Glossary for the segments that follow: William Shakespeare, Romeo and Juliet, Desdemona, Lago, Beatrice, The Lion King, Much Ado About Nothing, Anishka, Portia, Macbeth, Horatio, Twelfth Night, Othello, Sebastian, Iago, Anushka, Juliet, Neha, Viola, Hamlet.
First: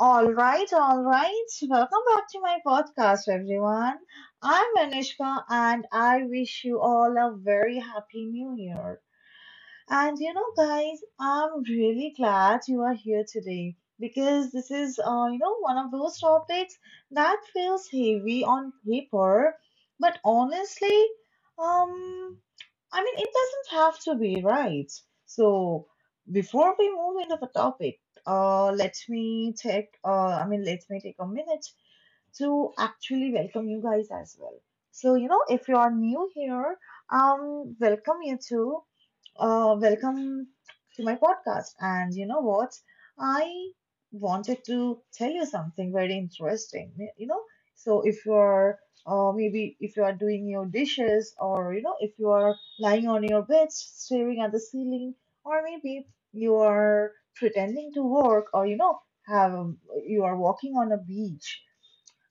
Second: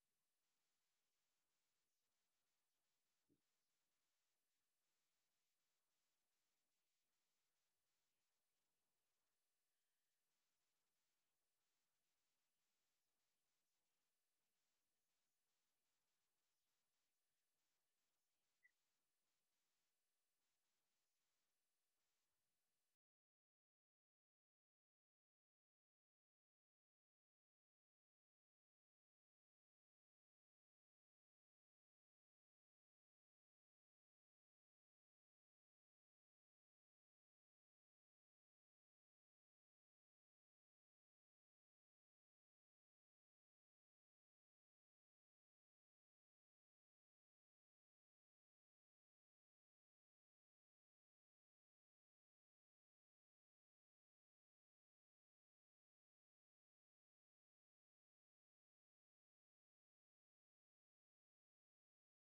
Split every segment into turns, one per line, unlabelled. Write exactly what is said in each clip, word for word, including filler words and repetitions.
All right, all right. Welcome back to my podcast, everyone. I'm Anishka, and I wish you all a very happy new year. And you know, guys, I'm really glad you are here today because this is, uh, you know, one of those topics that feels heavy on paper, but honestly, um, I mean, it doesn't have to be, right? So, before we move into the topic, uh, let me take, uh, I mean, let me take a minute to actually welcome you guys as well. So, you know, if you are new here, um, welcome you to, uh, welcome to my podcast. And you know what? I wanted to tell you something very interesting. Y- You know, so if you are, uh, maybe if you are doing your dishes, or you know, if you are lying on your bed staring at the ceiling, or maybe you are pretending to work, or you know, have you are walking on a beach.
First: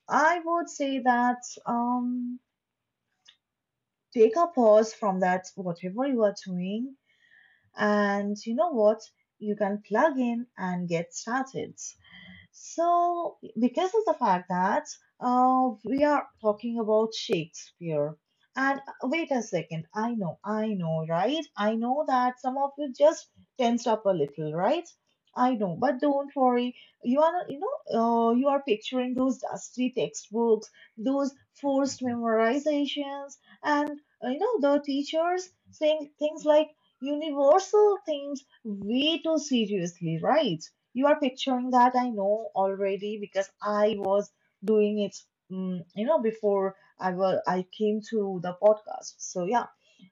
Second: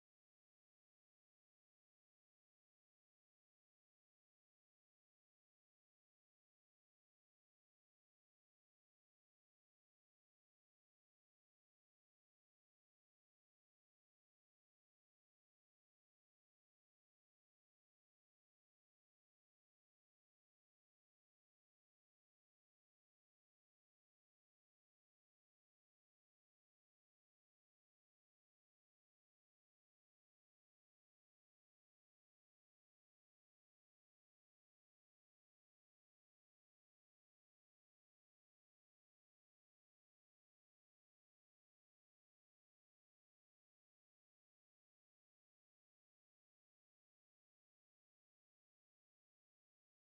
I would say that um, take a pause from that, whatever you are doing, and you know what? You can plug in and get started. So, because of the fact that uh, we are talking about Shakespeare, and uh, wait a second, I know, I know, right? I know that some of you just tensed up a little, right? I know, but don't worry. You are, you know, uh, you are picturing those dusty textbooks, those forced memorizations, and uh, you know the teachers saying things like universal themes way too seriously, right? You are picturing that, I know already, because I was doing it, mm, you know, before I was I came to the podcast. So yeah,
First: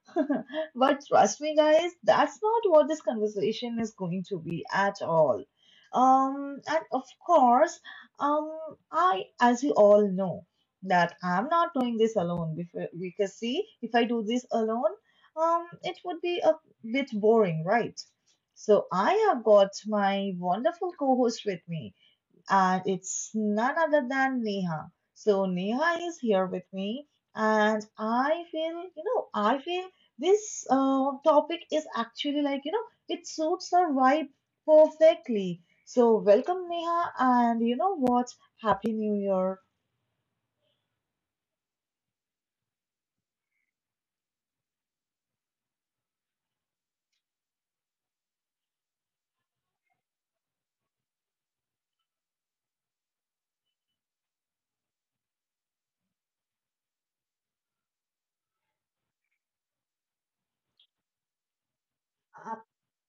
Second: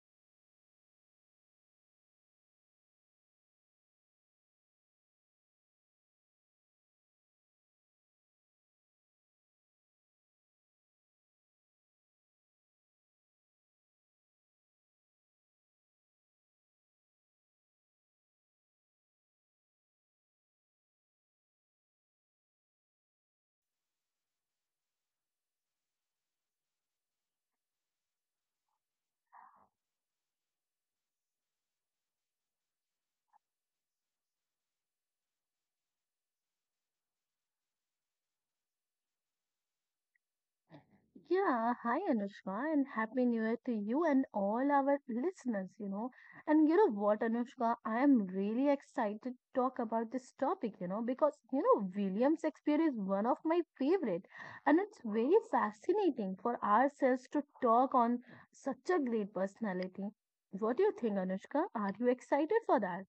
but trust me, guys, that's not what this conversation is going to be at all. Um, and of course, um, I, as you all know, that I'm not doing this alone. Before, because see, if I do this alone, um, it would be a bit boring, right? So I have got my wonderful co-host with me, and it's none other than Neha. So Neha is here with me, and I feel, you know, I feel this uh, topic is actually, like, you know, it suits our vibe perfectly. So welcome Neha, and you know what? Happy New Year.
Yeah, hi Anushka, and happy new year to you and all our listeners, you know. And you know what, Anushka, I am really excited to talk about this topic, you know, because you know, William Shakespeare is one of my favorite, and it's very fascinating for ourselves to talk on such a great personality. What do you think, Anushka? Are you excited for that?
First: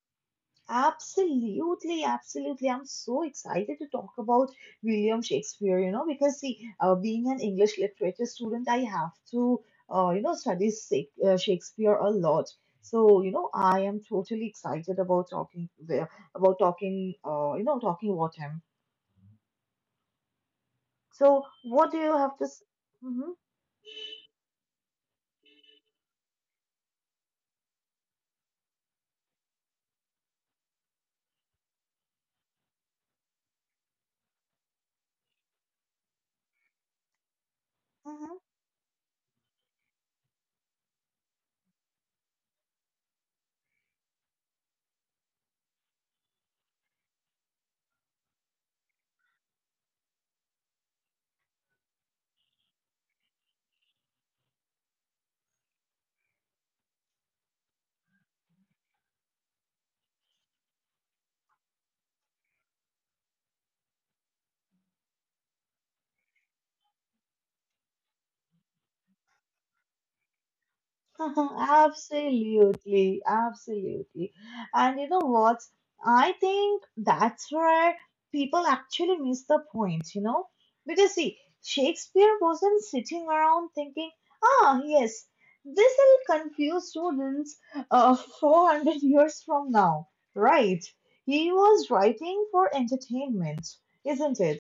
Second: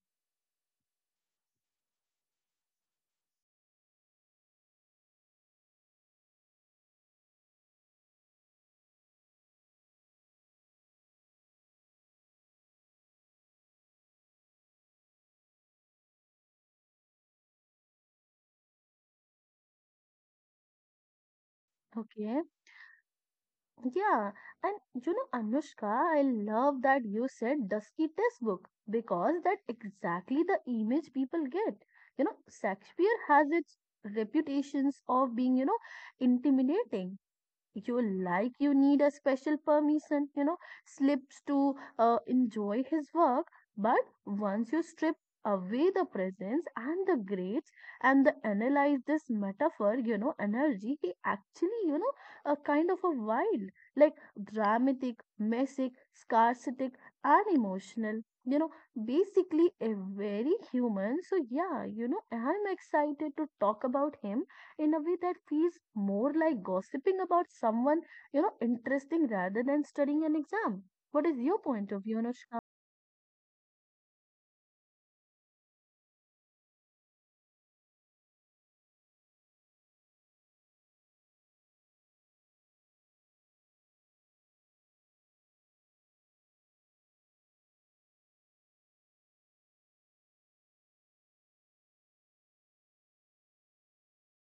Absolutely, absolutely. I'm so excited to talk about William Shakespeare, you know, because see, uh, being an English literature student, I have to, uh, you know, study Shak- uh, Shakespeare a lot. So, you know, I am totally excited about talking there, about talking, uh, you know, talking about him. So, what do you have
Okay.
to? s- Mhm,
Yeah, and you know, Anushka, I love that you said Dusky Textbook because that's exactly the image people get. You know, Shakespeare has its reputations of being, you know, intimidating, you
mhm.
like you need a special permission you know slips to uh, enjoy his work, but once you strip away the presence and the grades and the analyze this metaphor, you know energy, he actually, you know a kind of a wild, like dramatic messic scarcetic and emotional, you know basically a very human. So yeah, you know I'm excited to talk about him in a way that feels more like gossiping about someone, you know, interesting rather than studying an exam. What is your point of view, Anushka?
Absolutely, absolutely. And you know what? I think that's where people actually miss the point, you know? Because see, Shakespeare wasn't sitting around thinking, ah, yes, this will confuse students uh, four hundred years from now, right? He was writing for entertainment, isn't it?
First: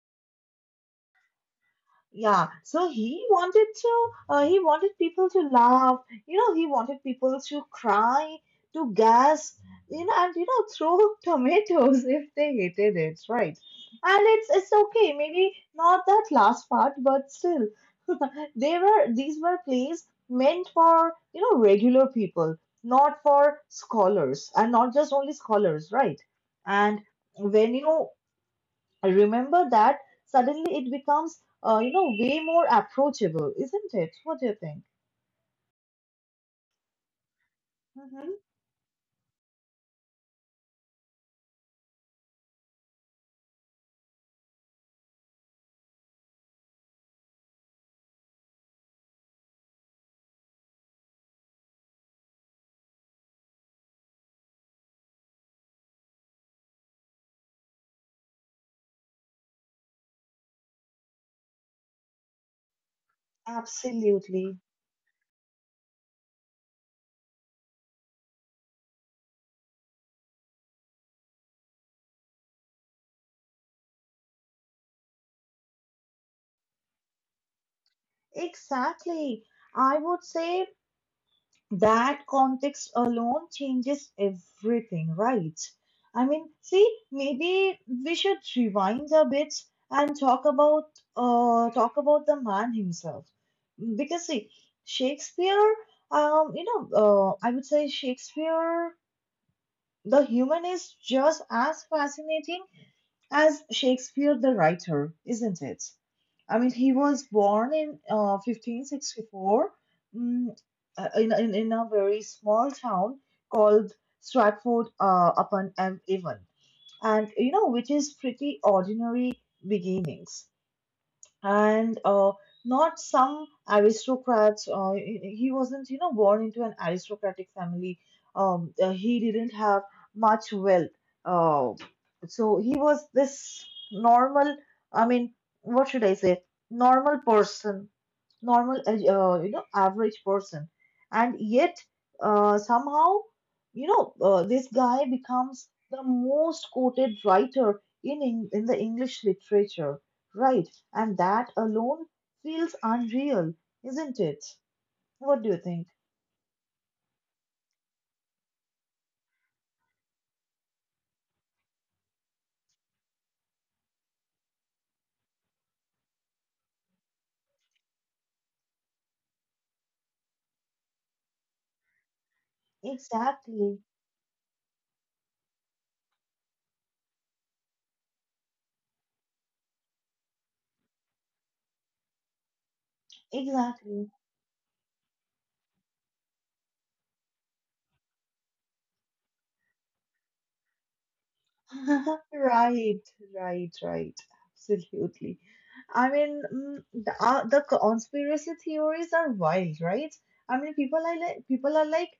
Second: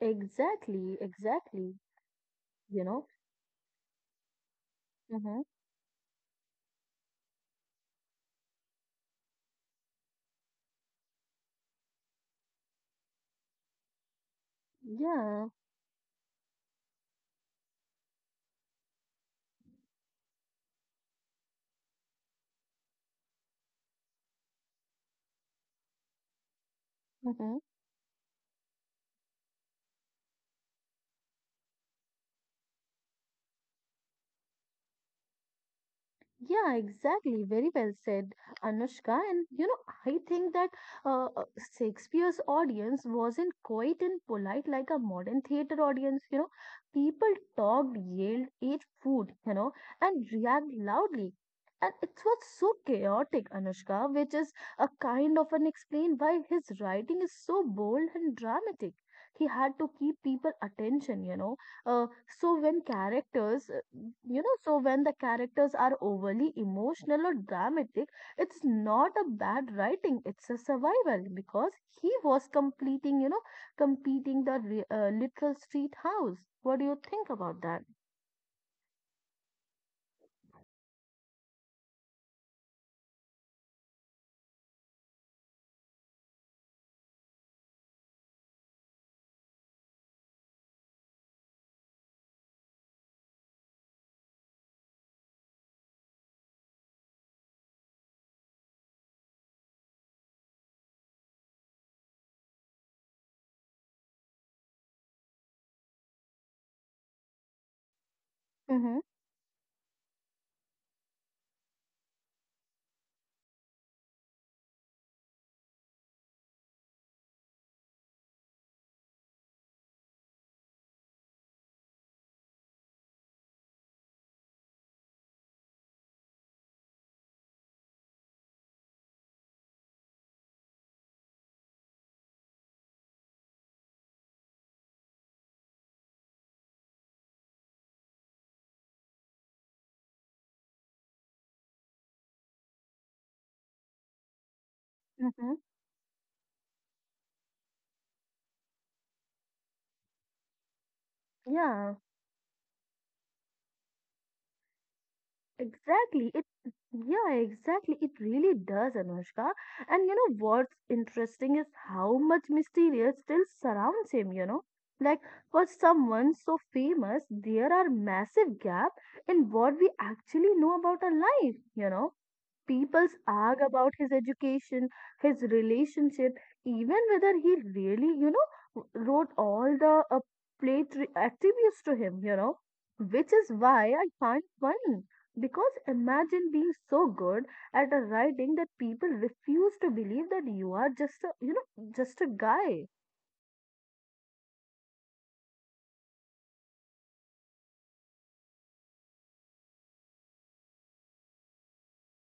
Exactly, exactly.
Yeah,
You
so
know?
he wanted to, uh, he wanted people
Mm-hmm.
to laugh, you know, he wanted people to cry, to gasp, you know, and you know, throw tomatoes if they hated it, right? And it's it's okay,
Yeah.
maybe not that last part, but still, they were these were plays meant for, you know, regular people, not for scholars, and not just only scholars, right? And
Mm-hmm.
when you I remember that suddenly it becomes, uh, you know, way more approachable, isn't it? What do you think?
Yeah, exactly. Very well said,
Hmm.
Anushka. And you know, I think that uh, uh, Shakespeare's audience wasn't quite and polite like a modern theater audience. You know, people talked, yelled, ate food, you know, and reacted loudly. And it was so chaotic, Anushka, which is a kind of an explain why his writing is so bold and dramatic. He had to keep people attention, you know uh, so when characters uh, you know
Absolutely.
so when the characters are overly emotional or dramatic, it's not a bad writing, it's a survival, because he was completing you know completing the re- uh, literal street house. What do you think about that?
Exactly. I would say that context alone changes everything, right? I mean, see, maybe we should rewind a bit and talk about uh talk about the man himself. Because see, Shakespeare, um, you know, uh, I would say Shakespeare the human is just as fascinating as Shakespeare the writer, isn't it? I mean, he was born in uh,
Mm-hmm.
fifteen sixty-four, mm, uh, in, in, in a very small town called Stratford uh, upon Avon, and you know, which is pretty ordinary beginnings, and uh, not some aristocrats. Uh, he wasn't, you know, born into an aristocratic family. Um, uh, he didn't have much wealth. Uh, so he was this normal, I mean, what should I say, normal person normal uh, uh, you know, average person, and yet uh, somehow, you know, uh, this guy
Mm-hmm.
becomes the most quoted writer in, in in the english literature, right? And that
Yeah.
alone feels unreal, isn't it? What do you think?
Exactly. It yeah, exactly. It really does, Anushka. And you know what's interesting is how much mysterious still surrounds him, you know? Like for someone so famous, there are massive gap in what we actually know about our life, you know? People's argue
Exactly,
about his education, his relationship, even whether he really, you know, w- wrote all the uh, play tri- attributes to him, you know, which is why I
exactly.
find funny. Because imagine being so good at a writing that people refuse to believe that you are just a, you know, just a guy.
Right, right, right. Absolutely. I mean, mm, the, uh, the conspiracy theories are wild, right? I mean, people are like, people are like,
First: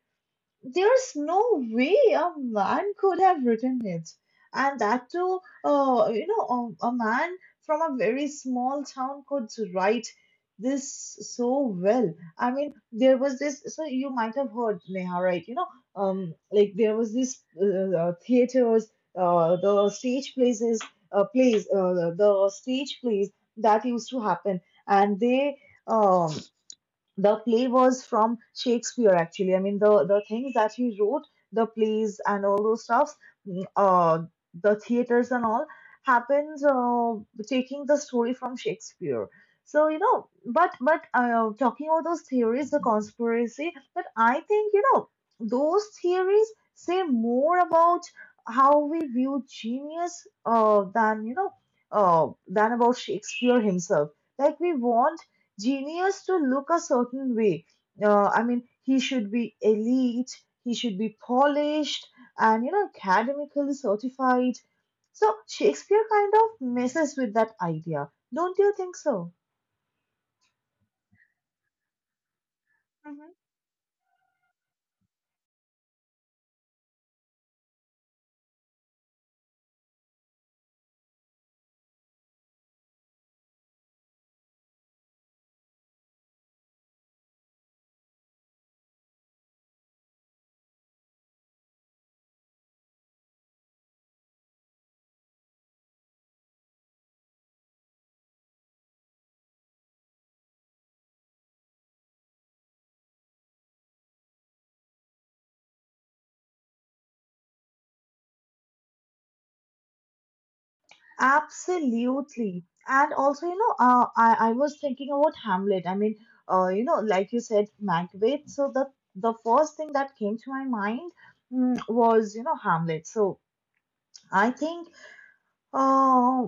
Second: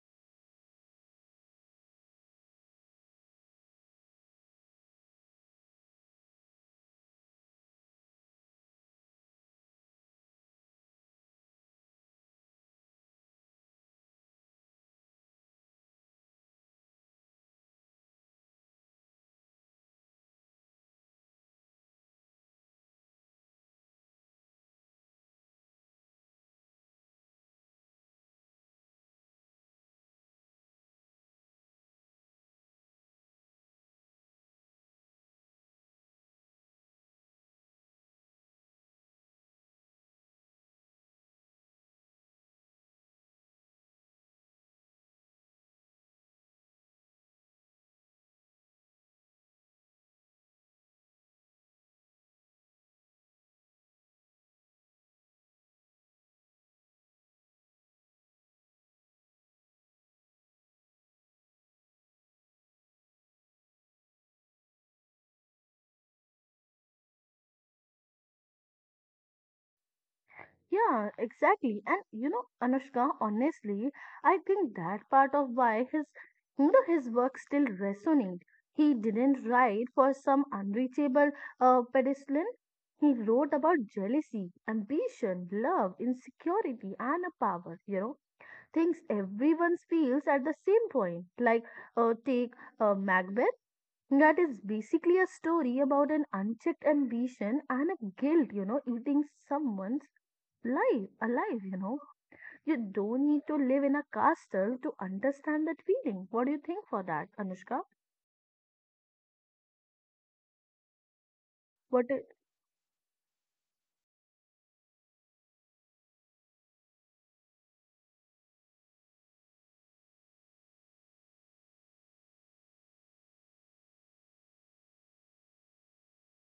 there's no way a man could have written it, and that too, uh, you know, a, a man from a very small town could write this so well. I mean, there was this. So you might have heard, Neha, right? You know, um, like there was this uh, uh, theaters, uh, the stage places, uh, plays, uh, the the stage plays that used to happen, and they um the play was from Shakespeare actually. I mean the the things that he wrote, the plays and all those stuffs, mm, uh, the theaters and all happened uh, taking the story from Shakespeare. So you know, but but uh, talking about those theories, the conspiracy, but I think you know those theories say more about how we view genius uh, than you know uh, than about Shakespeare himself. Like we want genius to look a certain way. Uh, I mean, he should be elite, he should be polished, and you know, academically certified. So Shakespeare kind of messes with that idea. Don't you think so?
Yeah, exactly. And you know, Anushka,
Hmm.
honestly, I think that part of why his, you know his work still resonate. He didn't write for some unreachable uh, pedestal. He wrote about jealousy, ambition, love, insecurity, and a power. You know, things everyone feels at the same point. Like uh, take uh, Macbeth. That is basically a story about an unchecked ambition and a guilt, you know, eating someone's life alive, you know, you don't need to live in a castle to understand that feeling. What do you think for that, Anushka? what i-
Absolutely. And also, you know, uh, I, I was thinking about Hamlet. I mean, uh, you know, like you said, Macbeth. So the the first thing that came to my mind, mm, was, you know, Hamlet. So I think, uh,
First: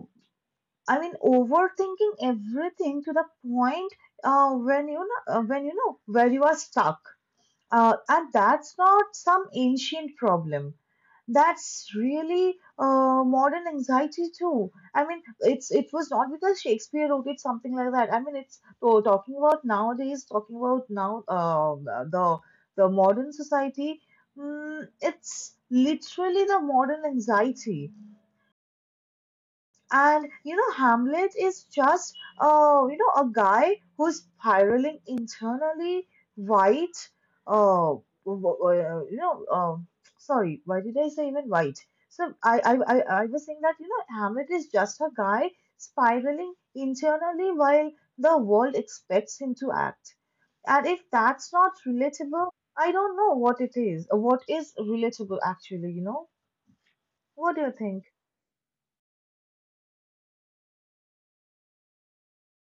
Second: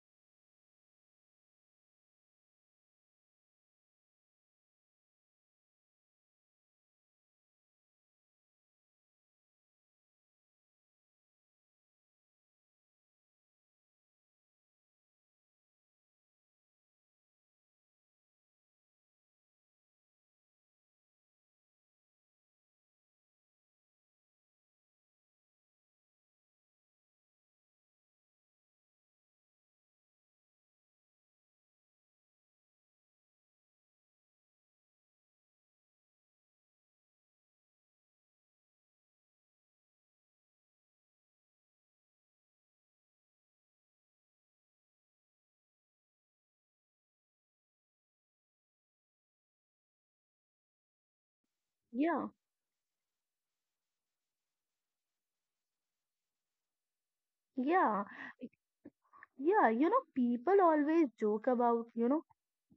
I mean, overthinking everything to the point uh, when you know, uh, when you know where you are stuck. Uh, and that's not some ancient problem. That's really uh, modern anxiety too. I mean, it's it was not because Shakespeare wrote it something like that. I mean, it's so talking about nowadays, talking about now, uh, the the modern society. Mm, it's literally the modern anxiety, and you know, Hamlet is just, uh, you know, a guy who's spiraling internally, white, uh, w- w- uh, you know, um, sorry, why did I say even white? So I, I, I, I was saying that, you know, Hamlet is just a guy spiraling internally while the world expects him to act. And if that's not
yeah
relatable, I don't know what it is, uh, what is relatable actually, you know? What do you think?
yeah yeah, you know, people always joke about, you know,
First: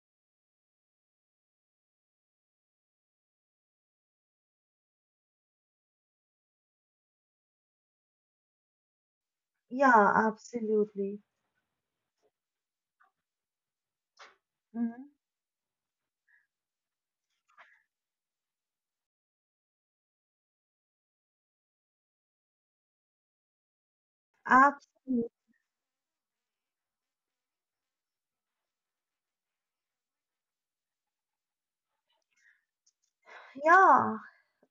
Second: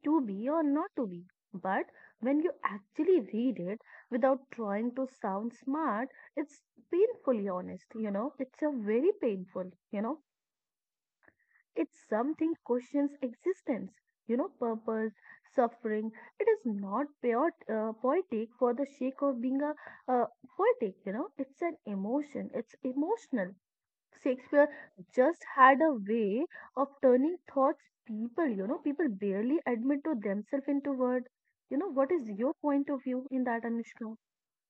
to be or not to be, but when you actually read it without trying to sound smart, it's painfully honest, you know. It's a very painful, you
Yeah,
know.
absolutely.
It's something questions existence, you know,
Mm-hmm.
purpose, suffering. It is not pure, uh, poetic for the sake of being a uh, poetic, you know. It's an emotion. It's emotional. Shakespeare
Absolutely.
just had a way of turning thoughts people, you know, people barely admit to themselves into words. You know, what is your point of view in that,
Yeah,
Anushka?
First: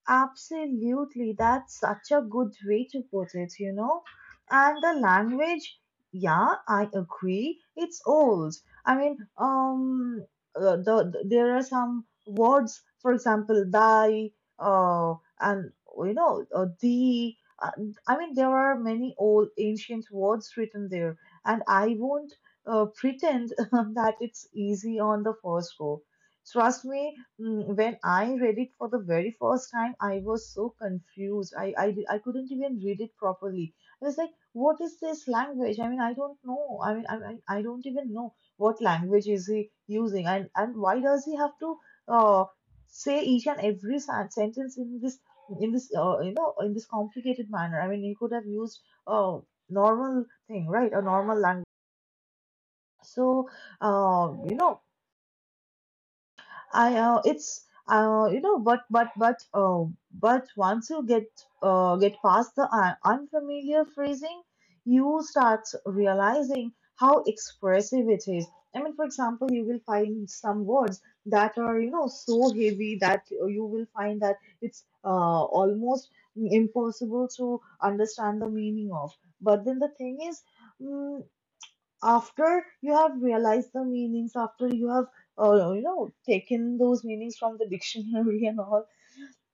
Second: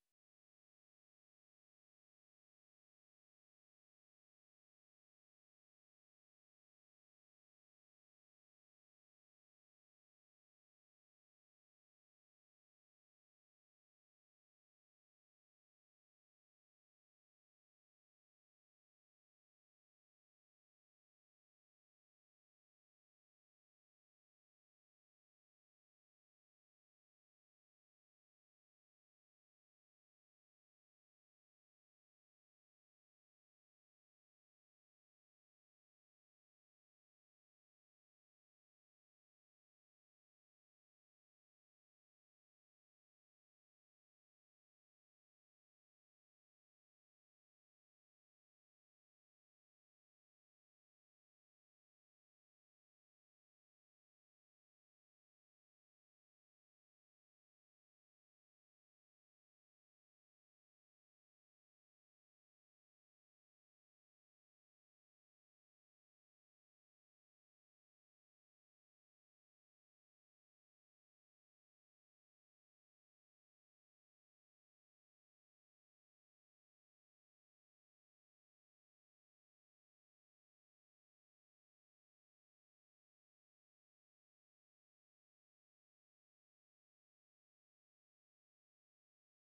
absolutely. That's such a good way to put it, you know. And the language, yeah, I agree. It's old. I mean, um, uh, the, the- there are some words, for example, thy, uh, and you know, uh, the. Uh, I mean, there are many old ancient words written there, and I won't uh, pretend that it's easy on the first go. Trust me, mm, when I read it for the very first time, I was so confused. I, I, I couldn't even read it properly. I was like, what is this language? I mean, I don't know. I mean, I, I, I don't even know what language is he using, and, and why does he have to uh, say each and every sen- sentence in this in this uh, you know in this complicated manner? I mean, he could have used a normal thing, right? A normal language. So, uh, you know. I uh, it's uh, you know but but but uh, but once you get uh, get past the un- unfamiliar phrasing, you start realizing how expressive it is. I mean, for example, you will find some words that are, you know, so heavy that you will find that it's uh, almost impossible to understand the meaning of. But then the thing is, mm, after you have realized the meanings, after you have uh, you know taken those meanings from the dictionary and all,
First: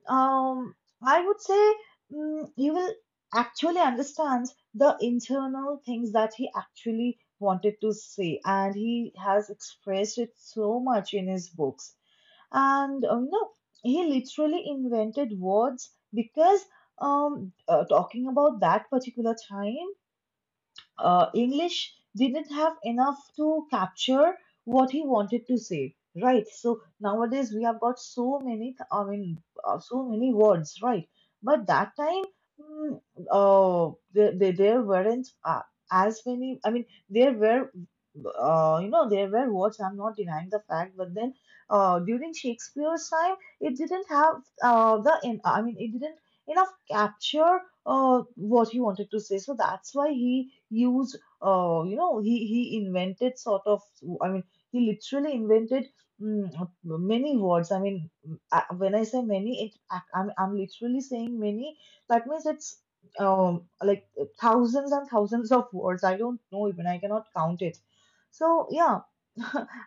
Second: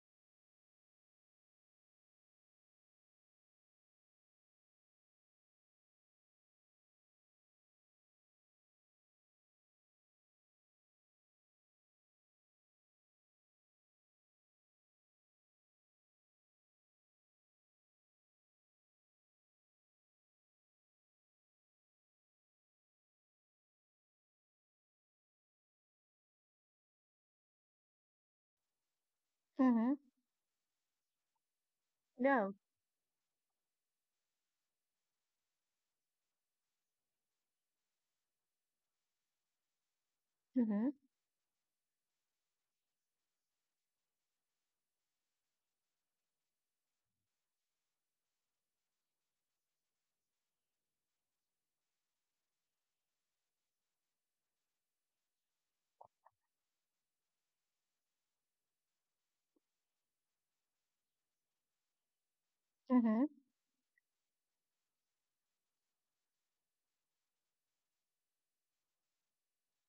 um, I would say, mm, you will actually understand the internal things that he actually wanted to say, and he has expressed it so much in his books. And uh, you know, he literally invented words because um, uh, talking about that particular time, uh, English didn't have enough to capture what he wanted to say, right? So nowadays we have got so many, I mean, uh,
Mm-hmm.
so many words, right? But that time,
Yeah.
mm, uh, there, there, there weren't uh, as many, I mean, there were, uh, you know, there were words, I'm not denying the
Mm-hmm.
fact, but then uh, during Shakespeare's time, it didn't have uh, the, en- I mean, it didn't enough capture uh, what he wanted to say. So that's why he used, uh, you know, he he invented sort of. I mean, he literally invented, mm, many words. I mean, I, when I say many, it I, I'm I'm literally saying many. That means it's
Mm-hmm.
um like thousands and thousands of words. I don't know, even I cannot count it. So yeah.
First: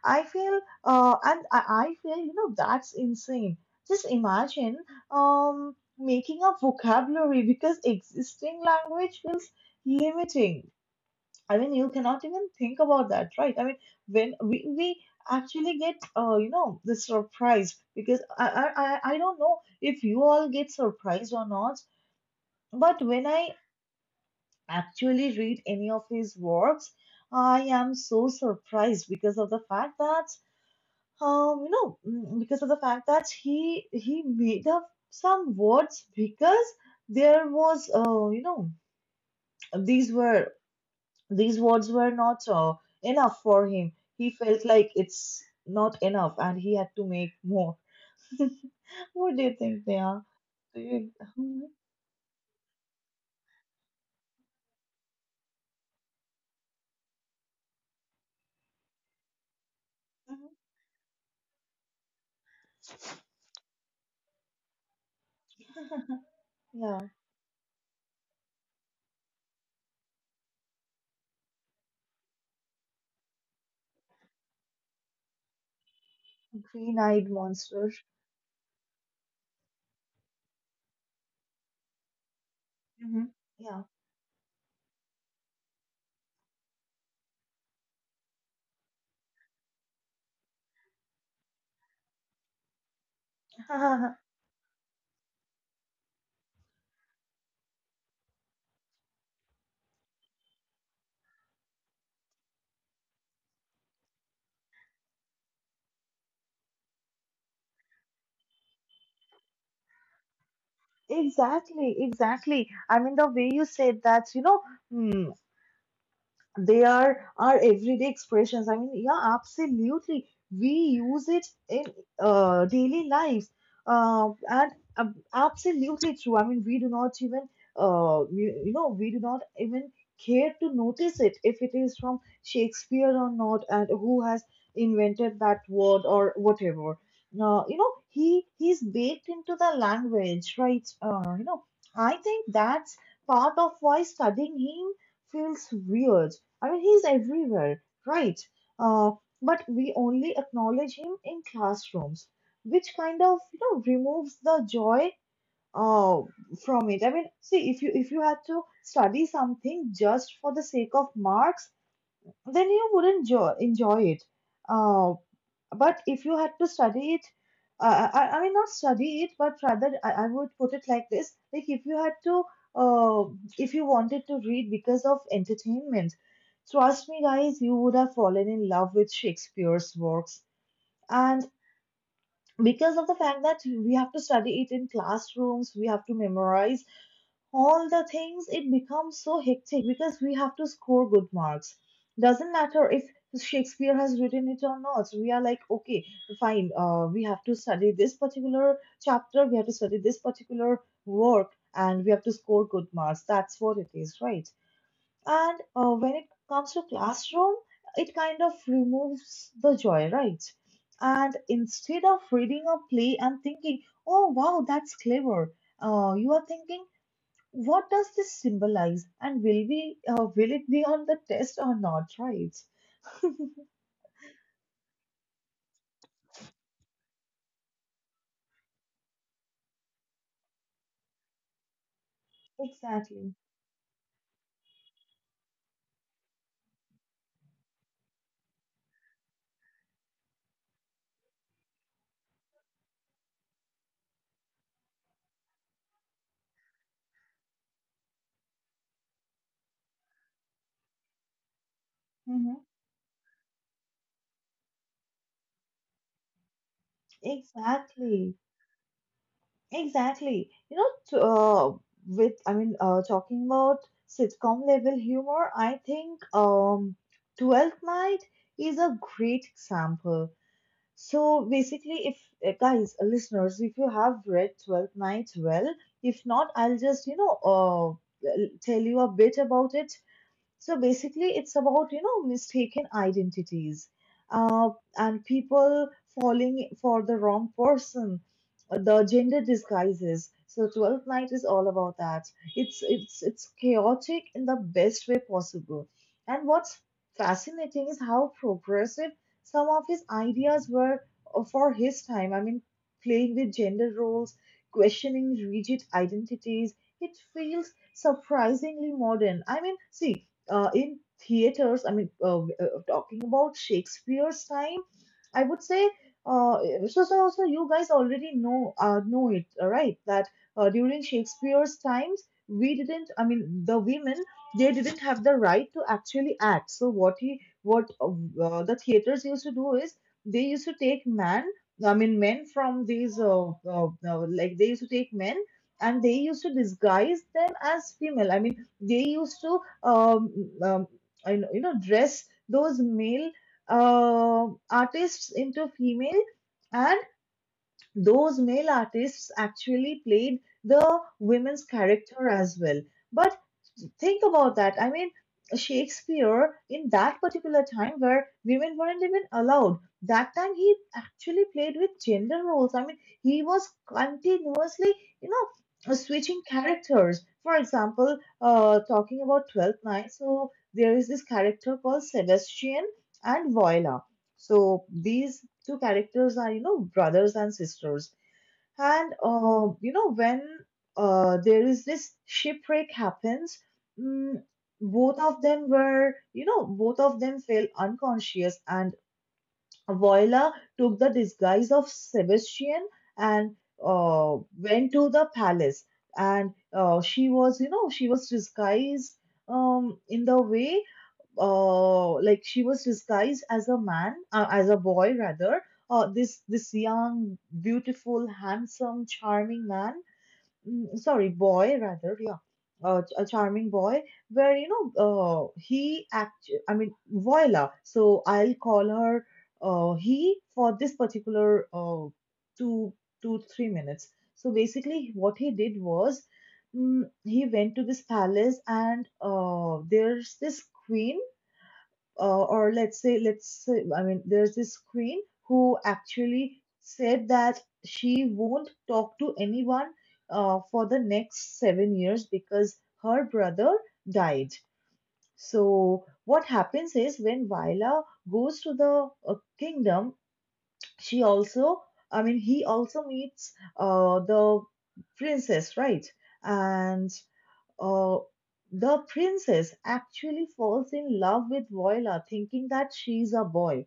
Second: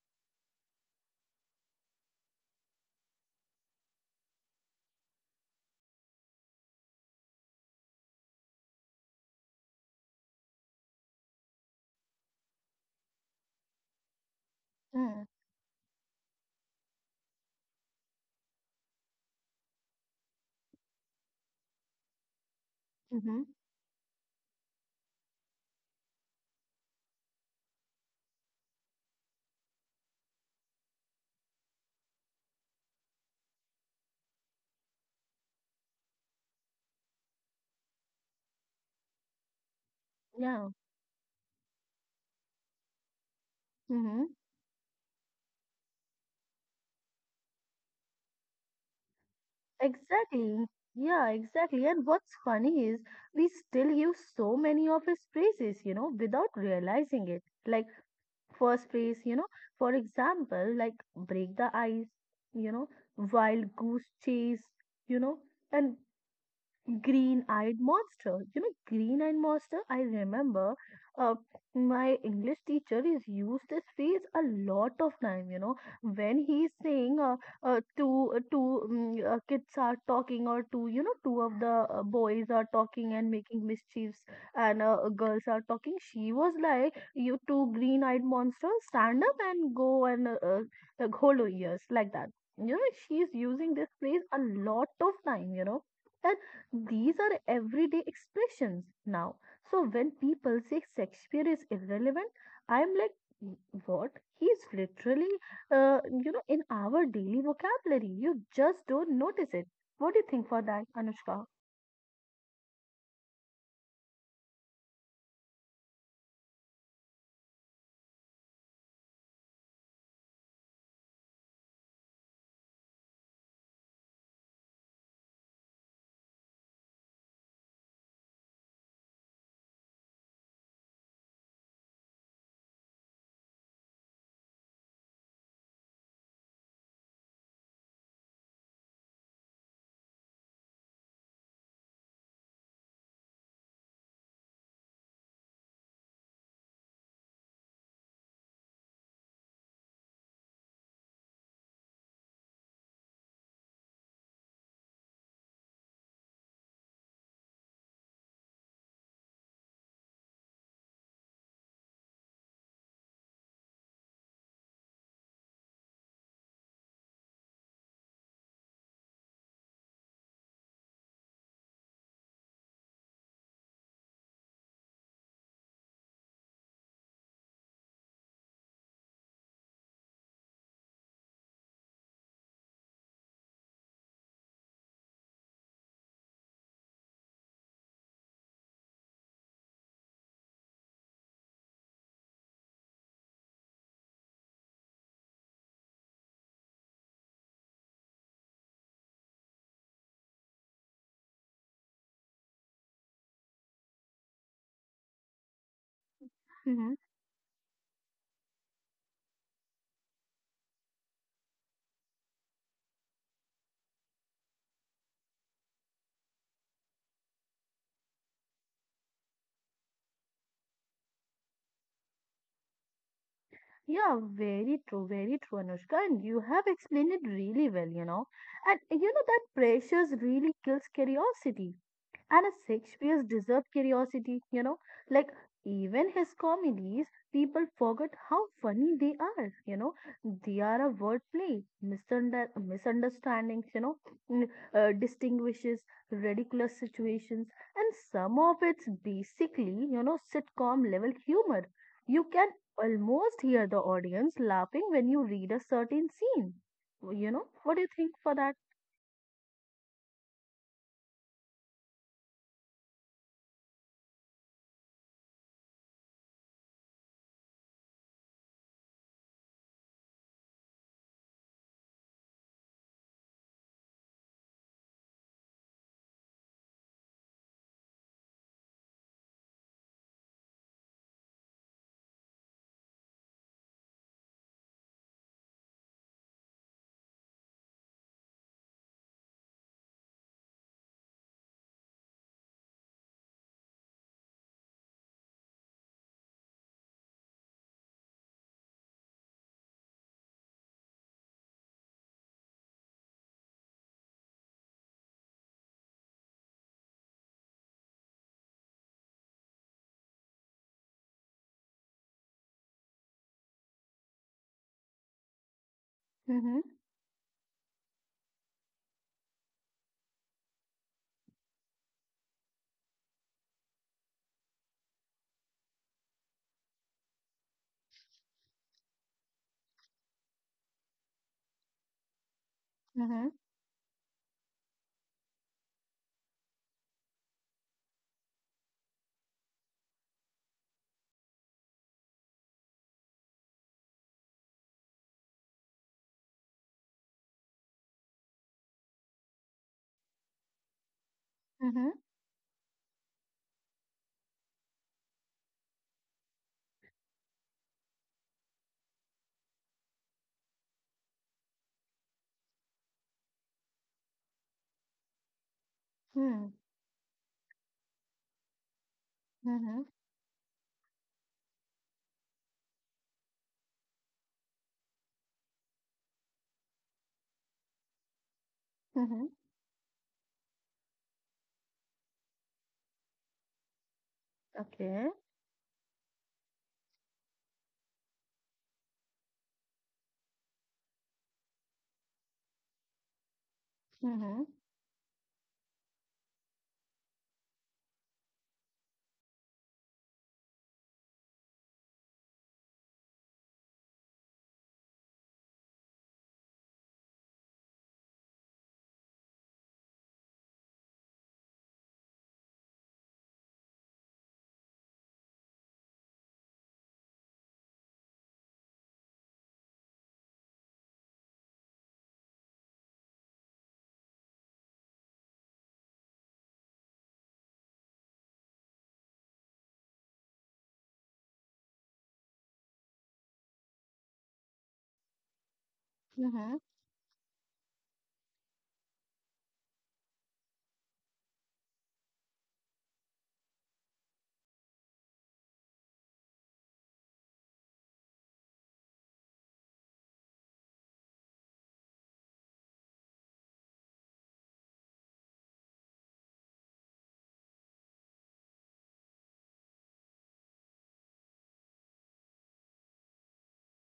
I feel, uh, and I, I feel, you know, that's insane. Just imagine, um, making up vocabulary because existing language feels limiting. I mean, you cannot even think about that, right? I mean, when we, we actually get, uh, you know, the surprise because I, I, I I don't know if you all get surprised or not, but when
Mm-hmm.
I actually read any of his works, I am so surprised because of the fact that um, you know, mm, because of the fact that he he made up some words because there was, uh, you know, these were
Yeah.
these words were not uh, enough for him.
Mm-hmm.
He felt like it's not enough, and he had to make more. What do you think, Neha?
Exactly.
Do you?
Yeah,
Mhm,
exactly. And what's funny is we still use so many of his phrases, you know, without realizing it. Like first phrase, you know, for example, like break the ice, you know,
mhm.
wild goose chase, you know, and
Yeah,
Green Eyed Monster. You know, Green Eyed Monster, I remember uh, my English teacher is used this phrase a lot of time, you know, when he's saying
green-eyed
uh, uh,
monster.
two, uh, two mm, uh, kids are talking, or two, you know, two of the uh, boys are talking and
Hmm.
making
Yeah.
mischiefs, and uh, girls are talking. She was like, you two green eyed monsters, stand up and go and uh, uh, like, hold your ears like that. You know, she's using this phrase a lot of time, you know. These are everyday expressions now. So when people say Shakespeare is irrelevant, I'm like, "Mm, what? He's literally, uh, you know, in our daily vocabulary. You just don't notice it. What do you think for that, Anushka?
Exactly, exactly. I mean, the way you said that, you know, they are our everyday expressions. I mean, yeah, absolutely. We use it in uh, daily life, uh, and um, absolutely true. I mean, we do not even uh, you, you know we do not even care to notice it if it is from Shakespeare or not, and who has invented that word or whatever. Now, you know, he he's baked into the language, right? Uh, you know, I think that's part of why studying him feels weird. I mean, he's everywhere, right? Uh, but we only acknowledge him in classrooms, which kind of you know removes the joy uh, from it. I mean, see, if you if you had to study something just for the sake of marks, then you wouldn't jo- enjoy it. Uh, but if you had to study it, uh, I, I mean, not study it, but rather I, I would put it like this: like if you had to, uh, if you wanted to read because of entertainment, trust me, guys, you would have fallen in love with Shakespeare's works. And because of the fact that we have to study it in classrooms, we have to memorize all the things, it becomes so hectic because we have to score good marks. Doesn't matter if Shakespeare has written it or not. We are like, okay, fine, uh, we have to study this particular chapter, we have to study this particular work, and we have to score good marks. That's what it is, right? And uh, when it comes to
Hmm.
classroom, it kind of removes the joy, right? And instead of reading a play and thinking, oh wow, that's clever, uh, you are thinking, what does this symbolize, and will we uh, will it be on the test or not? Right?
Yeah, very true, very true, Anushka. And you have explained it really well, you know. And you know that pressures really kills curiosity, and a Shakespeare's
Exactly.
deserved curiosity, you know, like even his comedies, people forget how funny they are, you know. They are a wordplay, misunder- misunderstandings, you know, n- uh, distinguishes ridiculous situations, and some of it's basically, you know, sitcom level humor. You can
Hmm.
almost hear the audience laughing when you read a certain scene. You know, what do you think
Exactly,
for that?
exactly. You know, t- uh, with I mean, uh, talking about sitcom level humor, I think um, Twelfth Night is a great example. So basically, if uh, guys, uh, listeners, if you have read Twelfth Night well, if not, I'll just you know uh, l- tell you a bit about it. So basically, it's about you know mistaken identities, uh, and people falling for the wrong person, uh, the gender disguises. So Twelfth Night is all about that. It's it's it's chaotic in the best way possible. And what's fascinating is how progressive some of his ideas were uh, for his time. I mean, playing with gender roles, questioning rigid identities. It feels surprisingly modern. I mean, see, uh, in theaters, I mean, uh, w- uh, talking about Shakespeare's time, I would say, uh,
Mm-hmm.
so, so, so you guys already know uh, know it, uh, right? That uh, during Shakespeare's times, we didn't, I mean, the women, they didn't have the right to actually act. So what he, what uh, uh, the theaters used to do is they used to take man, I mean, men from these,
Mm-hmm.
uh, uh, uh, like they used to take men, and they used to disguise them as female. I mean, they used to um, um, I know- you know dress those male uh, artists into female, and those male artists actually played the women's
Mm-hmm.
character as well, but think about that. I mean, Shakespeare, in that particular time where women weren't even allowed, that time he actually played with gender roles. I mean, he was continuously, you know, switching
Hmm.
characters. For example, uh, talking about
Mm-hmm.
Twelfth Night, so there is this character called Sebastian and Viola. So these two characters are, you know, brothers and sisters. And
Mm-hmm.
uh, you know when uh, there is this shipwreck happens, mm,
Okay.
both of them were you know both of them fell unconscious, and Voila took the disguise of Sebastian and uh,
Mm-hmm.
went to the palace, and uh, she was you know she was disguised um, in the way uh, like she was disguised as a man, uh, as a boy rather. Uh, this this young, beautiful, handsome, charming man. Mm, sorry, boy rather. Yeah, uh, a charming boy. Where you know, uh, he act. I mean, voila. So I'll call her uh, he for this particular uh, two two three minutes. So basically, what he did was. Mm, he went to this palace, and uh, there's this queen uh, or let's say let's say, I mean there's this queen who
Mm-hmm.
actually said that she won't talk to anyone uh, for the next seven years because her brother died. So what happens is when Vaila goes to the uh, kingdom, she also i mean he also meets uh, the princess, right? And uh, the princess actually falls in love with Voila, thinking that she's a boy.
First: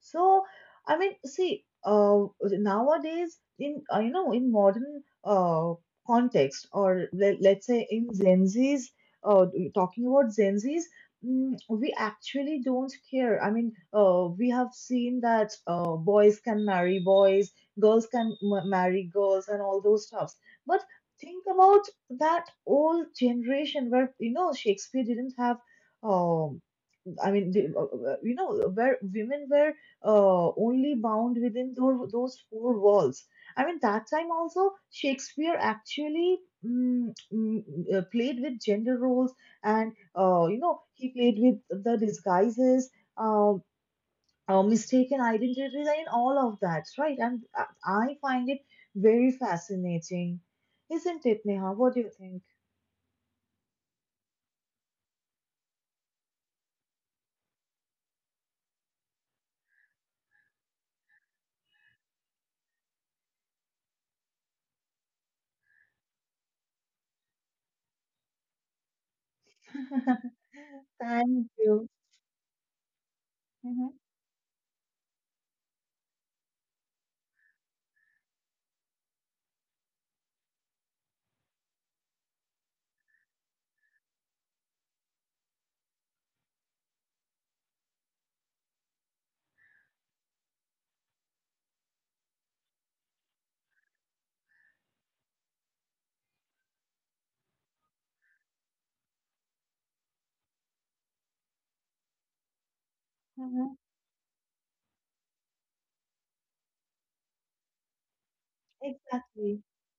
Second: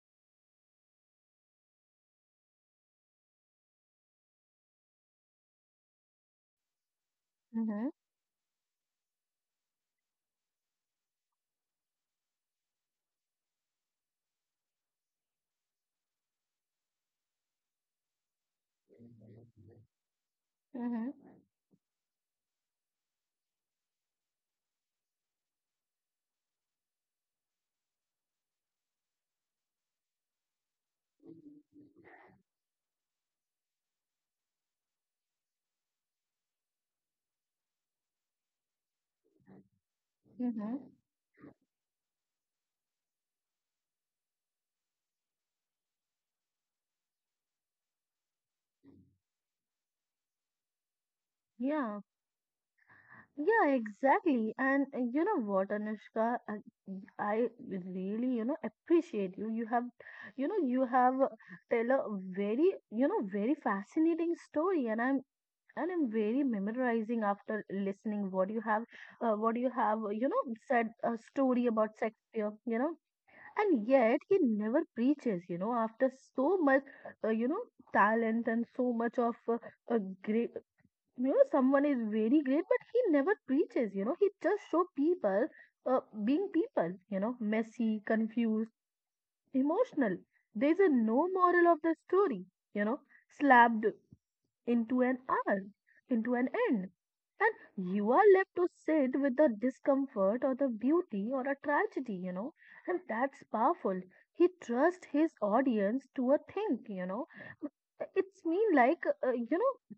So, I mean, see, uh, nowadays in uh, you know in modern uh, context, or let, let's
Mm-hmm.
say in Gen Z's, uh, talking about Gen Z's, mm, we actually don't care. I mean, uh, we have seen that uh, boys can marry boys, girls can m- marry girls, and all those stuffs. But
Mm-hmm.
think about that old generation where you know Shakespeare didn't have. um. I mean, they, uh, uh, you know, where women were uh, only bound within those, those four walls. I mean, that time also, Shakespeare actually mm, mm, uh, played with gender roles, and uh, you
Mm-hmm.
know, he played with the disguises, uh, uh, mistaken identities, and all of that, right? And I I find it very fascinating. Isn't it, Neha? What
Yeah.
do you think?
Yeah, exactly. And uh, you know what, Anushka, I, I really, you know, appreciate you. You have, you know, you have uh, tell a very, you know, very fascinating story, and I'm and I'm very memorizing after listening what you have, uh, what you have, uh, you know, said a
Thank
story
you.
about Shakespeare. You know,
Mhm,
and yet he never preaches, you know, after so much, uh, you know, talent and so much of, uh, a great, you know, someone is very great, but he never preaches, you know. He just show people uh, being people, you know, messy, confused, emotional. There's a no moral of the story, you know, slapped into an hour, into an end, and you are left to sit with the discomfort or the beauty or a tragedy, you know, and that's
mhm.
powerful. He trusts his audience to a thing, you know. It's mean like uh, you
Exactly.
know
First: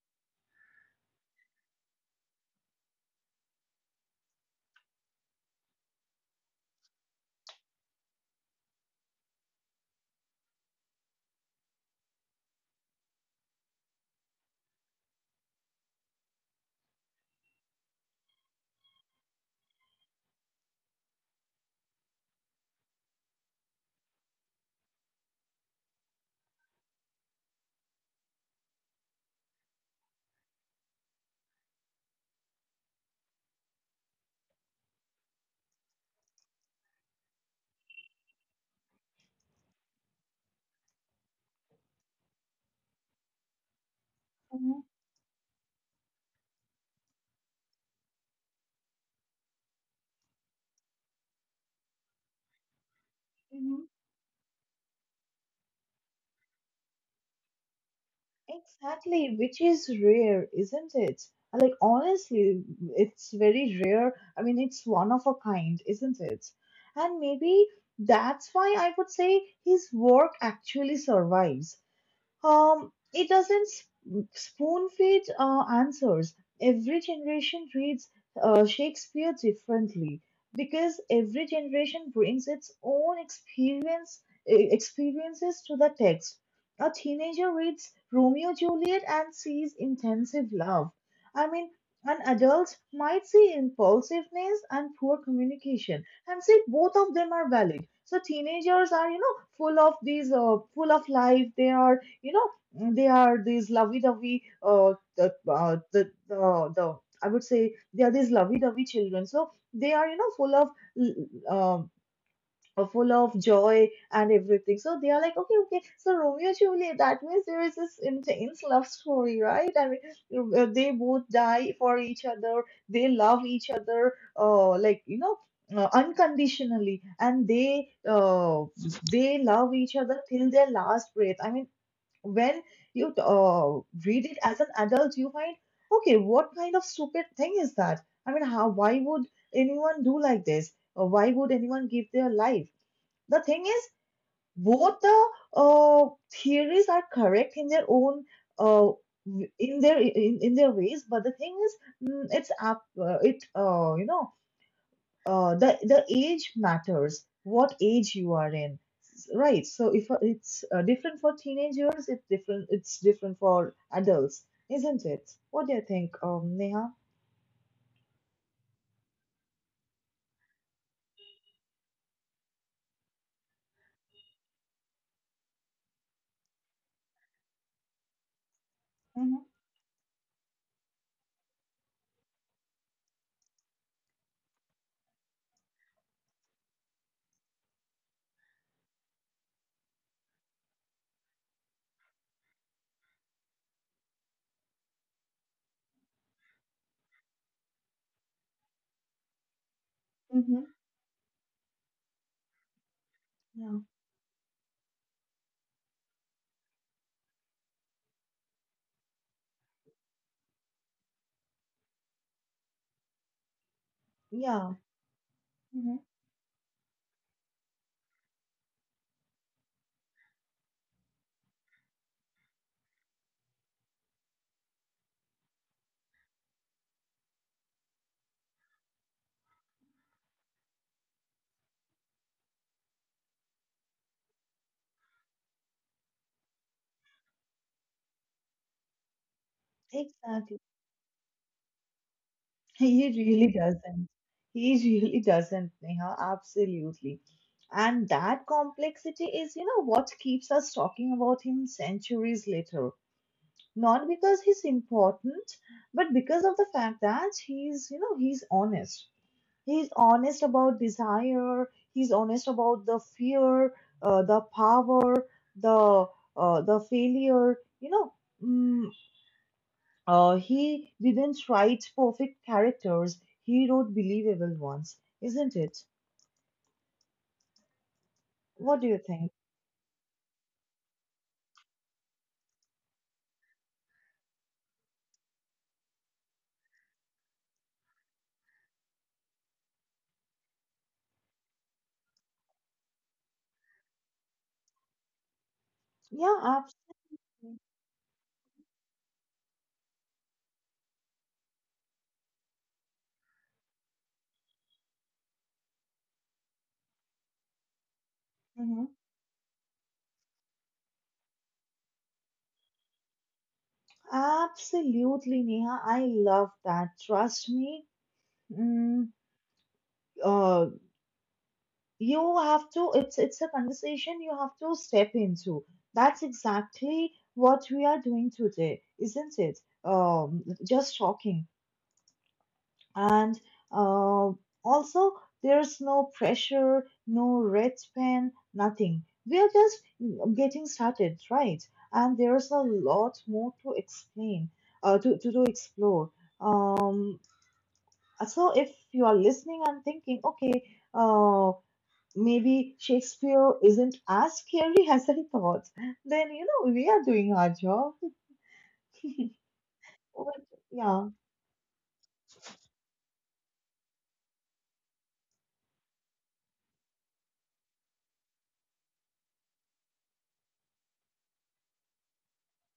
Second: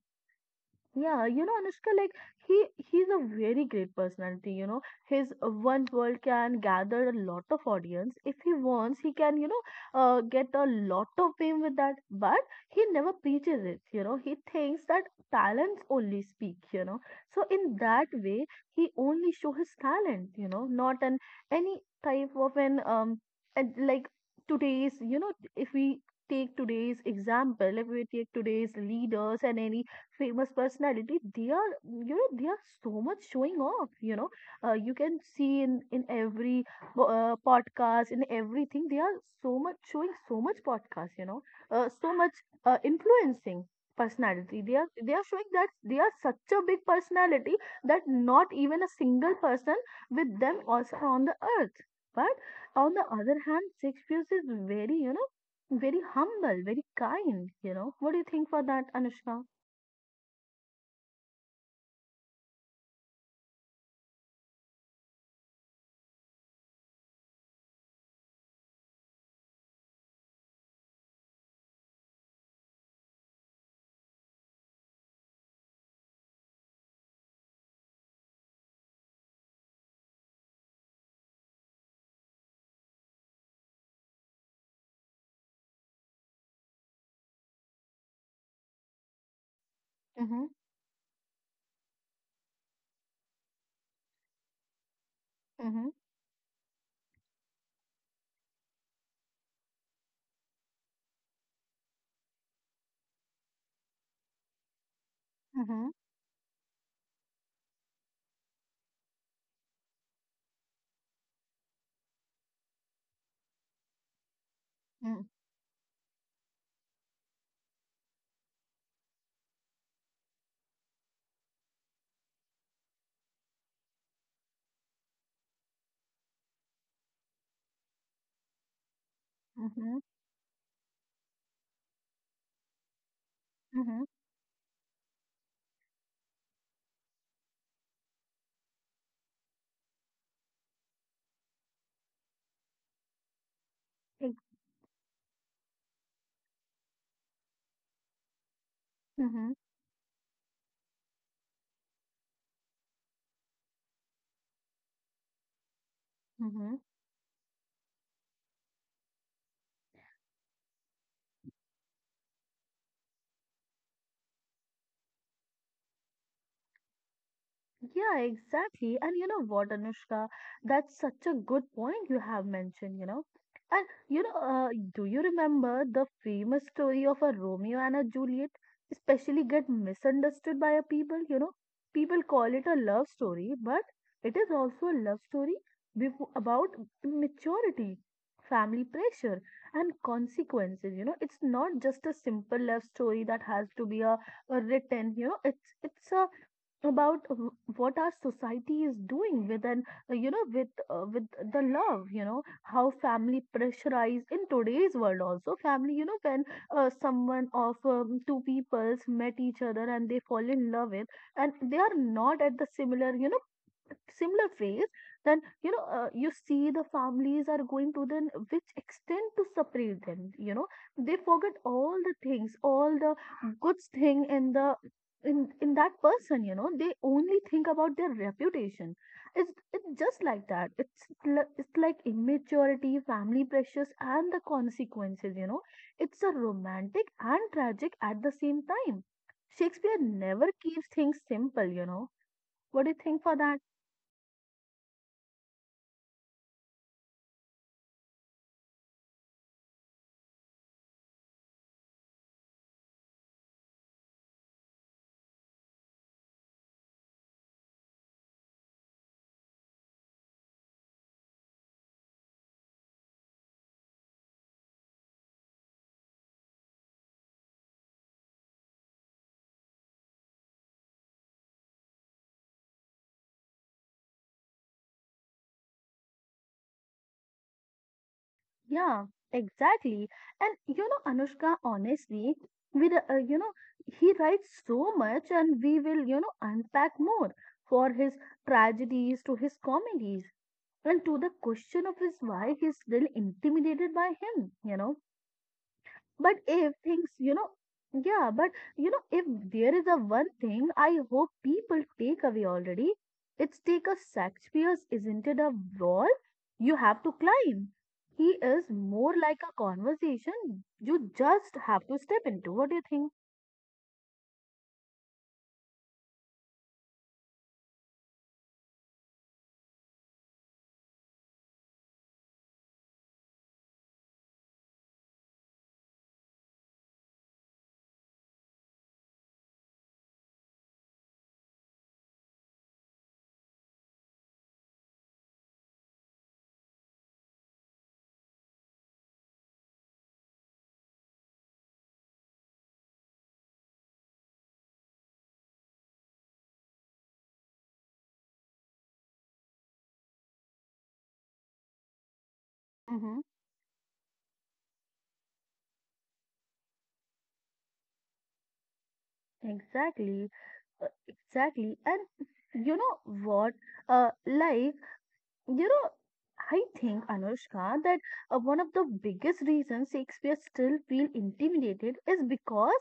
Yeah, you know, Anushka, like he he's a very great personality, you know. His uh, One World can gather a lot of audience. If he wants, he can, you know, uh, get a lot of fame with that. But he never preaches it, you know. He thinks that talents only speak, you know. So in that way, he only show his talent, you know, not an any type of an um, and like today's, you know, if we take today's example, if we take today's leaders and any famous personality, they are, you know, they are so much showing off, you know. Uh, you can see in in every po- uh, podcast, in everything they are so much showing so much podcast, you know, uh, so much uh, influencing personality,
Mm-hmm.
they are, they are showing that they are such a big personality that not even a single person with them also on the earth. But on the other hand,
Mhm.
Shakespeare is very, you know, very humble, very kind, you know. What do you think for that,
Exactly,
Anushka?
which is rare, isn't it? Like, honestly, it's very rare. I mean, it's one of a kind, isn't it? And maybe that's why I would say his work actually survives. Um, it doesn't sp- spoon feed uh, answers. Every generation reads uh, Shakespeare differently because every generation brings its own experience e- experiences to the text. A teenager reads Romeo and Juliet and sees
Hmm.
intensive love. I mean, an adult might see impulsiveness and poor
Mhm.
communication and say both of them are valid. So teenagers are, you know, full of these, uh, full of life. They are you know mm, they are these lovey-dovey uh, the, uh,
mhm,
the the the I would say they are these lovey-dovey children, so they are you know full of um uh, full of joy and everything. So they are
mm,
like okay okay, so Romeo and Juliet, that means there is this intense love story, right? I mean, uh, they both die for each other, they love each other uh, like you know uh, unconditionally, and they uh, they love each
mhm,
other till their last breath. I mean, when you uh,
mhm,
read it as an adult, you find, okay, what kind of stupid thing is that? I mean, how, why would anyone do like this? Or why would anyone give their life? The thing is,
ex
both the uh, theories are correct in their own, uh, w-
mhm,
in their in, in their ways, but the thing is, mm, it's up, uh, it uh, you know uh, the the age
mhm.
matters, what age you are in. S- right, so if uh, it's uh, different for teenagers, it's different it's different for adults, isn't it? What do you think, um Neha?
Yeah, exactly. And you know what, Anushka, that's such a good point you have mentioned, you know. And you know, uh, do you remember the famous story of a Romeo and a Juliet,
Mm-hmm.
especially get misunderstood by a people, you know? People call it a love story, but it is also a love story before, about maturity, family pressure, and consequences. You know, it's not just a simple love story that has to be a, a written, you know. It's it's a about w- what our society is doing with an, uh, you know,
Mm-hmm.
with uh, with the love, you know, how family
Yeah.
pressurize. In today's world also family, you know, when uh, someone of um, two peoples met each other and they fall in love with, and they are not at the similar, you know, similar
Yeah.
phase, then you know,
Mm-hmm.
uh, you see the families are going to then which extent to separate them, you know. They forget all the things, all the good thing in the, in in that person, you know, they only think about their reputation. It's it's just like that. It's li- it's like immaturity, family pressures, and the consequences, you know. It's a romantic and tragic at the same time. Shakespeare never
Exactly.
keeps things simple, you know. What do you
he
think for
really
that?
doesn't he really doesn't, Neha. Absolutely. And that complexity is you know what keeps us talking about him centuries later, not because he's important, but because of the fact that he's, you know, he's honest. He's honest about desire. He's honest about the fear, uh, the power, the uh, the failure. You know, mm, uh, he didn't write perfect characters. He wrote believable ones, isn't it? What do you
Yeah,
think?
exactly. And you know, Anushka, honestly, with uh, uh, you know, he writes so much, and we will, you know, unpack more for his tragedies to his comedies and to the question of his why he's still intimidated by him, you know but
Yeah,
if
absolutely.
things you know yeah but you know if There is a one thing I hope people take away already. It's take a Shakespeare's isn't it a wall you have to climb. He is
Mhm.
more like a conversation you just have to step into. What do you think?
Absolutely, Neha. I love that. Trust me. Mm, uh, you have to it's it's a conversation you have to step into. That's exactly what we are doing today, isn't it? Um just talking, and uh, also there's no pressure, no red pen, nothing. We are just getting started, right? And there's a lot more to explain, uh, to, to, to explore. um so if you are listening and thinking, okay, uh, maybe
Mm-hmm.
Shakespeare isn't as scary as I thought. Then, you know, we are doing our job.
Exactly,
But,
uh,
yeah.
exactly. And you know what? Uh, life. You know, I think, Anushka, that uh, one of the biggest reasons Shakespeare still feel intimidated is because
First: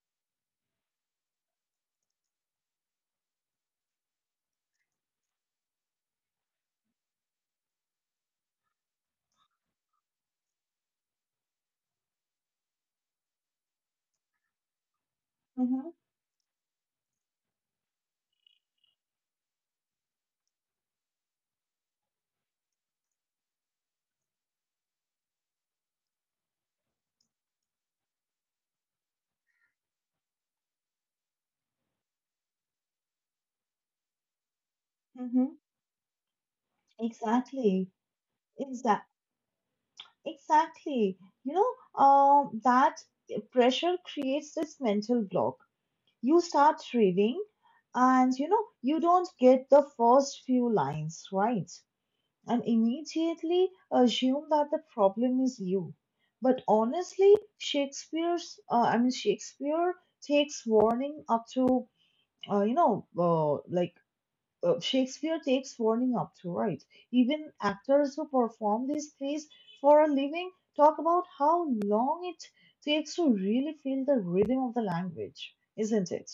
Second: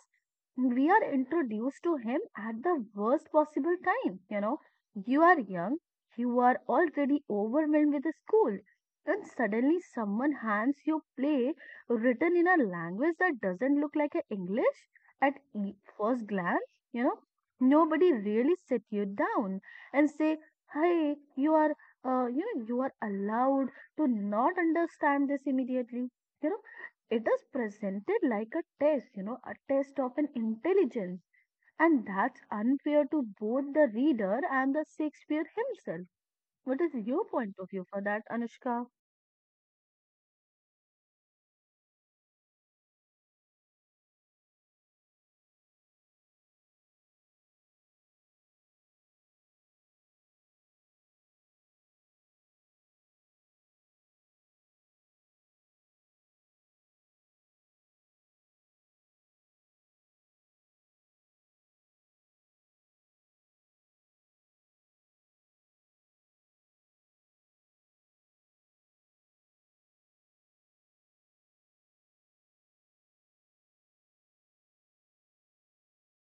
we are introduced to him at the worst possible time. You know, you are young, you are already overwhelmed with the school, and suddenly someone hands you play written in a language that doesn't look like a English at e-
Mm-hmm.
first glance. You know, nobody really sit you down and say, "Hey, you are uh, you know you are allowed to not understand this immediately you know it is presented like a test you know a test of an intelligence and that's unfair to both the reader and the Shakespeare
Mm-hmm.
himself. What is your point of view
Exactly.
for that, Anushka?
Exactly. Exactly. You know, um, that pressure creates this mental block. You start reading, and you know, you don't get the first few lines right, and immediately assume that the problem is you. But honestly, Shakespeare's, uh, I mean, Shakespeare takes warning up to, uh, you know, uh, like uh, Shakespeare takes warning up to, right? Even actors who perform these plays for a living talk about how long it takes to really feel the rhythm of the language, isn't it?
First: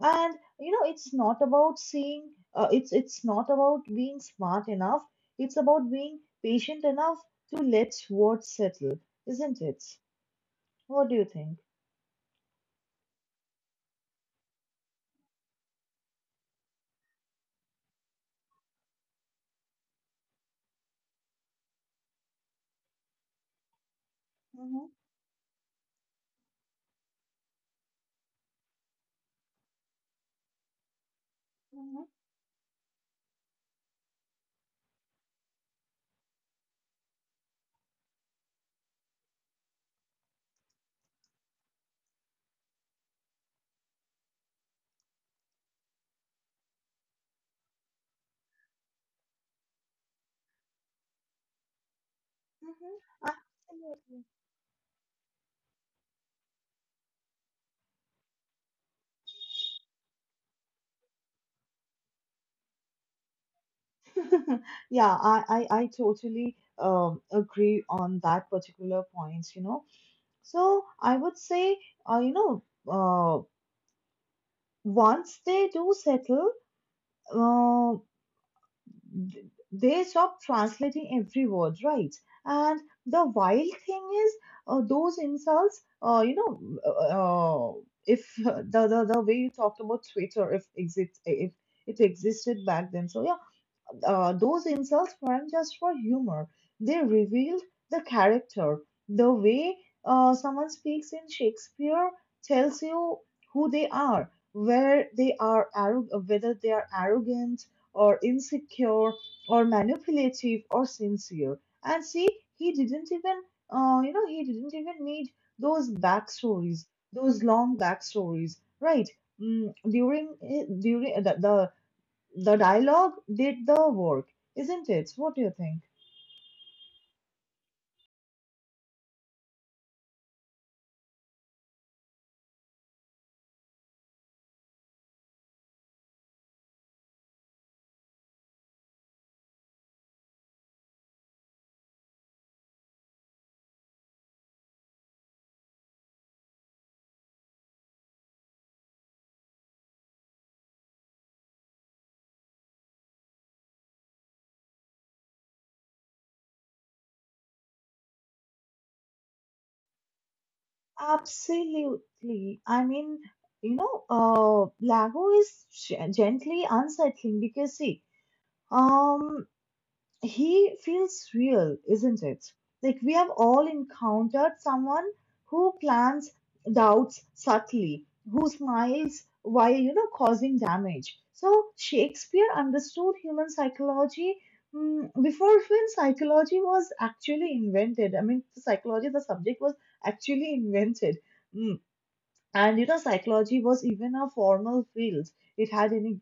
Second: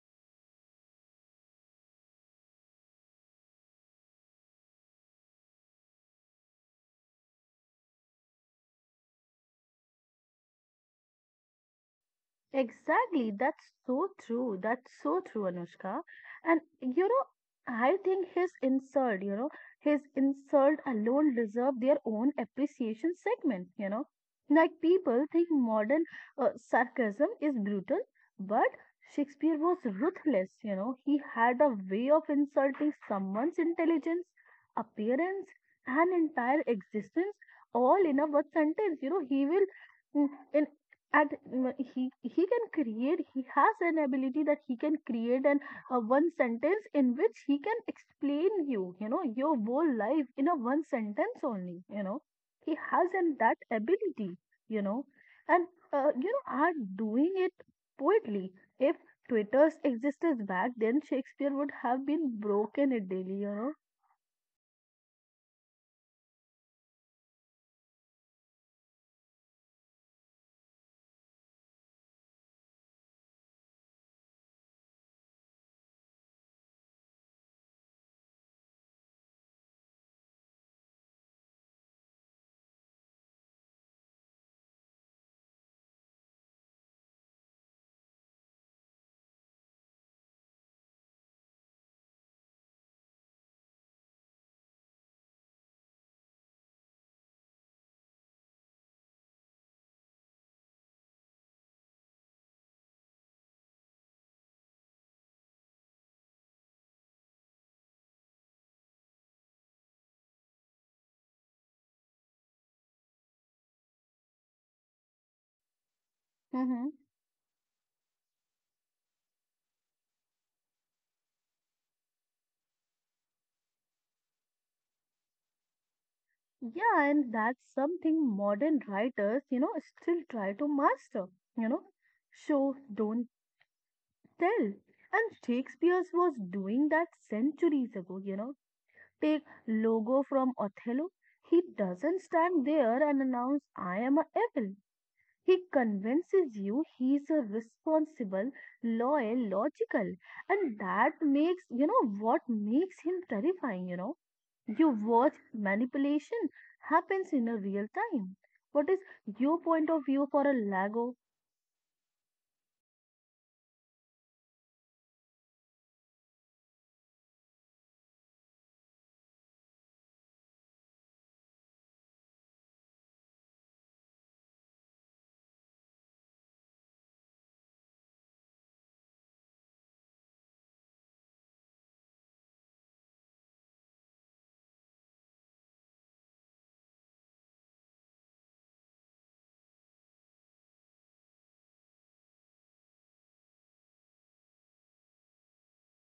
And you know, it's not about seeing. Uh, it's it's not about being smart enough. It's about being patient enough to let words settle, isn't it? What do you think?
Exactly. That's so true. That's so true, Anushka. And you know, I think his insult, you know, his insult alone deserve their own appreciation segment, you know. Like
Mm-hmm,
people think modern uh, sarcasm is brutal, but Shakespeare was ruthless, you know. He had a
mm-hmm,
way of insulting someone's intelligence, appearance, and entire existence all in a one sentence. You know, he will in in and mm, he he can create he has an ability that he can create an a one sentence in which he can explain you you know your whole life in a one sentence only, you know. He
mm-hmm.
has an that
Absolutely.
ability, you know. And uh, you know are doing it poetry if Twitter's existence back then Shakespeare would have been broken it daily, you know.
Yeah, I, I, I totally um, agree on that particular point, you know. So I would say, uh, you know, uh, once they do settle, uh, th- they stop translating every word, right? And the wild thing is, uh, those insults, uh, you know, uh, uh, if the, the the way you talked about Twitter, if exist if it existed back then, so yeah, uh, those insults weren't just for humor. They revealed the character. The way uh, someone speaks in Shakespeare tells you who they are, where they are arro- whether they are arrogant or insecure or manipulative or sincere. And see, he didn't even, uh, you know, he didn't even need those backstories,
Hmm.
those long backstories, right? Mm, during eh, during the, the the dialogue did the work, isn't it? What do you think?
Yeah, and that's something modern writers, you know, still try to master, you know, show, don't tell. And Shakespeare was doing that centuries ago, you know. Take Logo from Othello. He doesn't stand there and announce, I am a evil. He convinces you he's a responsible, loyal, logical. And that makes, you know, what makes him terrifying, you know, you watch manipulation happens in a real time. What is your point of view for a Lago?
Absolutely. I mean, you know, uh, Lago is g- gently unsettling because see, um, he feels real, isn't it? Like we have all encountered someone who plants doubts subtly, who smiles while you know causing damage. So Shakespeare understood human psychology mm, before even psychology was actually invented. I mean, psychology, the subject was actually invented. Mm, and you know psychology was even a formal field, it had any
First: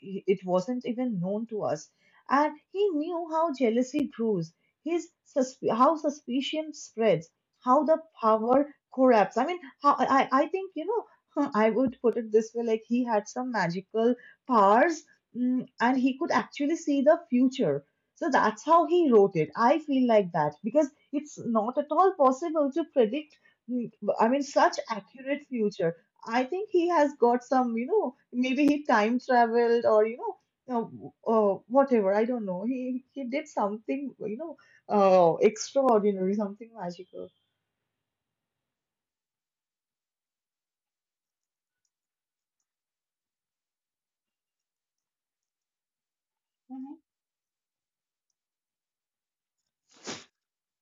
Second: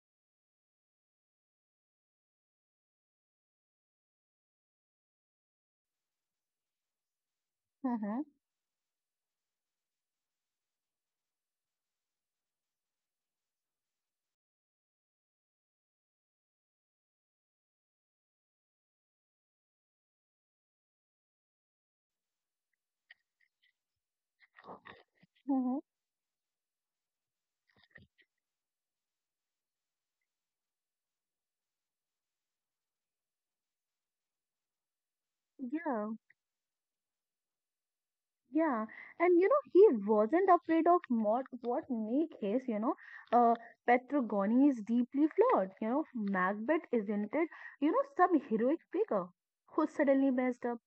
it wasn't even known to us. And he knew how jealousy grows, his susp- how suspicion spreads, how the
Hmm.
power corrupts. I mean, how, I, I think, you know, I would put it this way, like he had some magical powers. mm, and he could actually see the future, so that's how he wrote it. I feel like that because it's not at all possible to predict, Mm, I mean, such accurate
Hmm.
future. I think he has got some, you know, maybe he time traveled or, you know, uh, uh, whatever. I don't know. He he did something, you know, uh,
Yeah.
extraordinary, something magical.
Yeah, and you know, he wasn't afraid of what, what make his, you know, uh, Petrogony is deeply flawed. You know, Macbeth
Mhm.
isn't it, you know, some heroic figure who suddenly messed up.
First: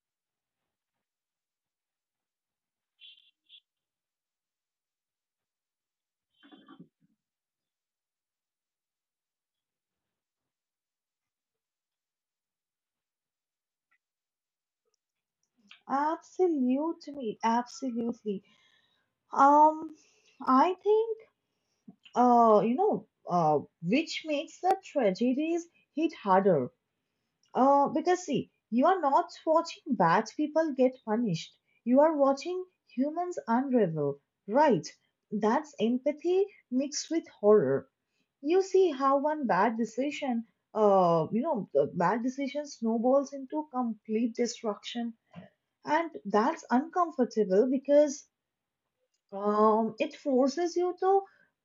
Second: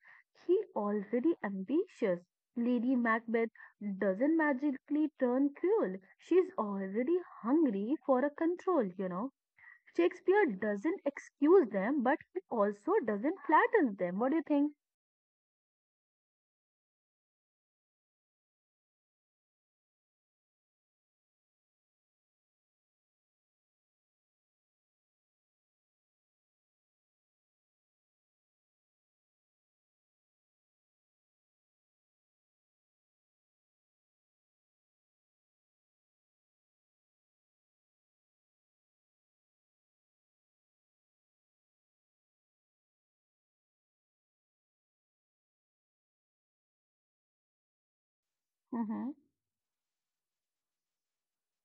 He already ambitious. Lady Macbeth doesn't magically turn cruel. She's already hungry for a control, you know. Shakespeare doesn't excuse them, but he also doesn't flatter them. What do you think?
Absolutely, absolutely. Um, I think, uh, you know, uh, which makes the tragedies hit harder. Uh, because see, you are not watching bad people get punished. You are watching humans unravel, right? That's empathy mixed with horror. You see how one bad decision, uh, you know, the bad decision snowballs into complete destruction, and that's uncomfortable because
Mm-hmm.
um, it forces you to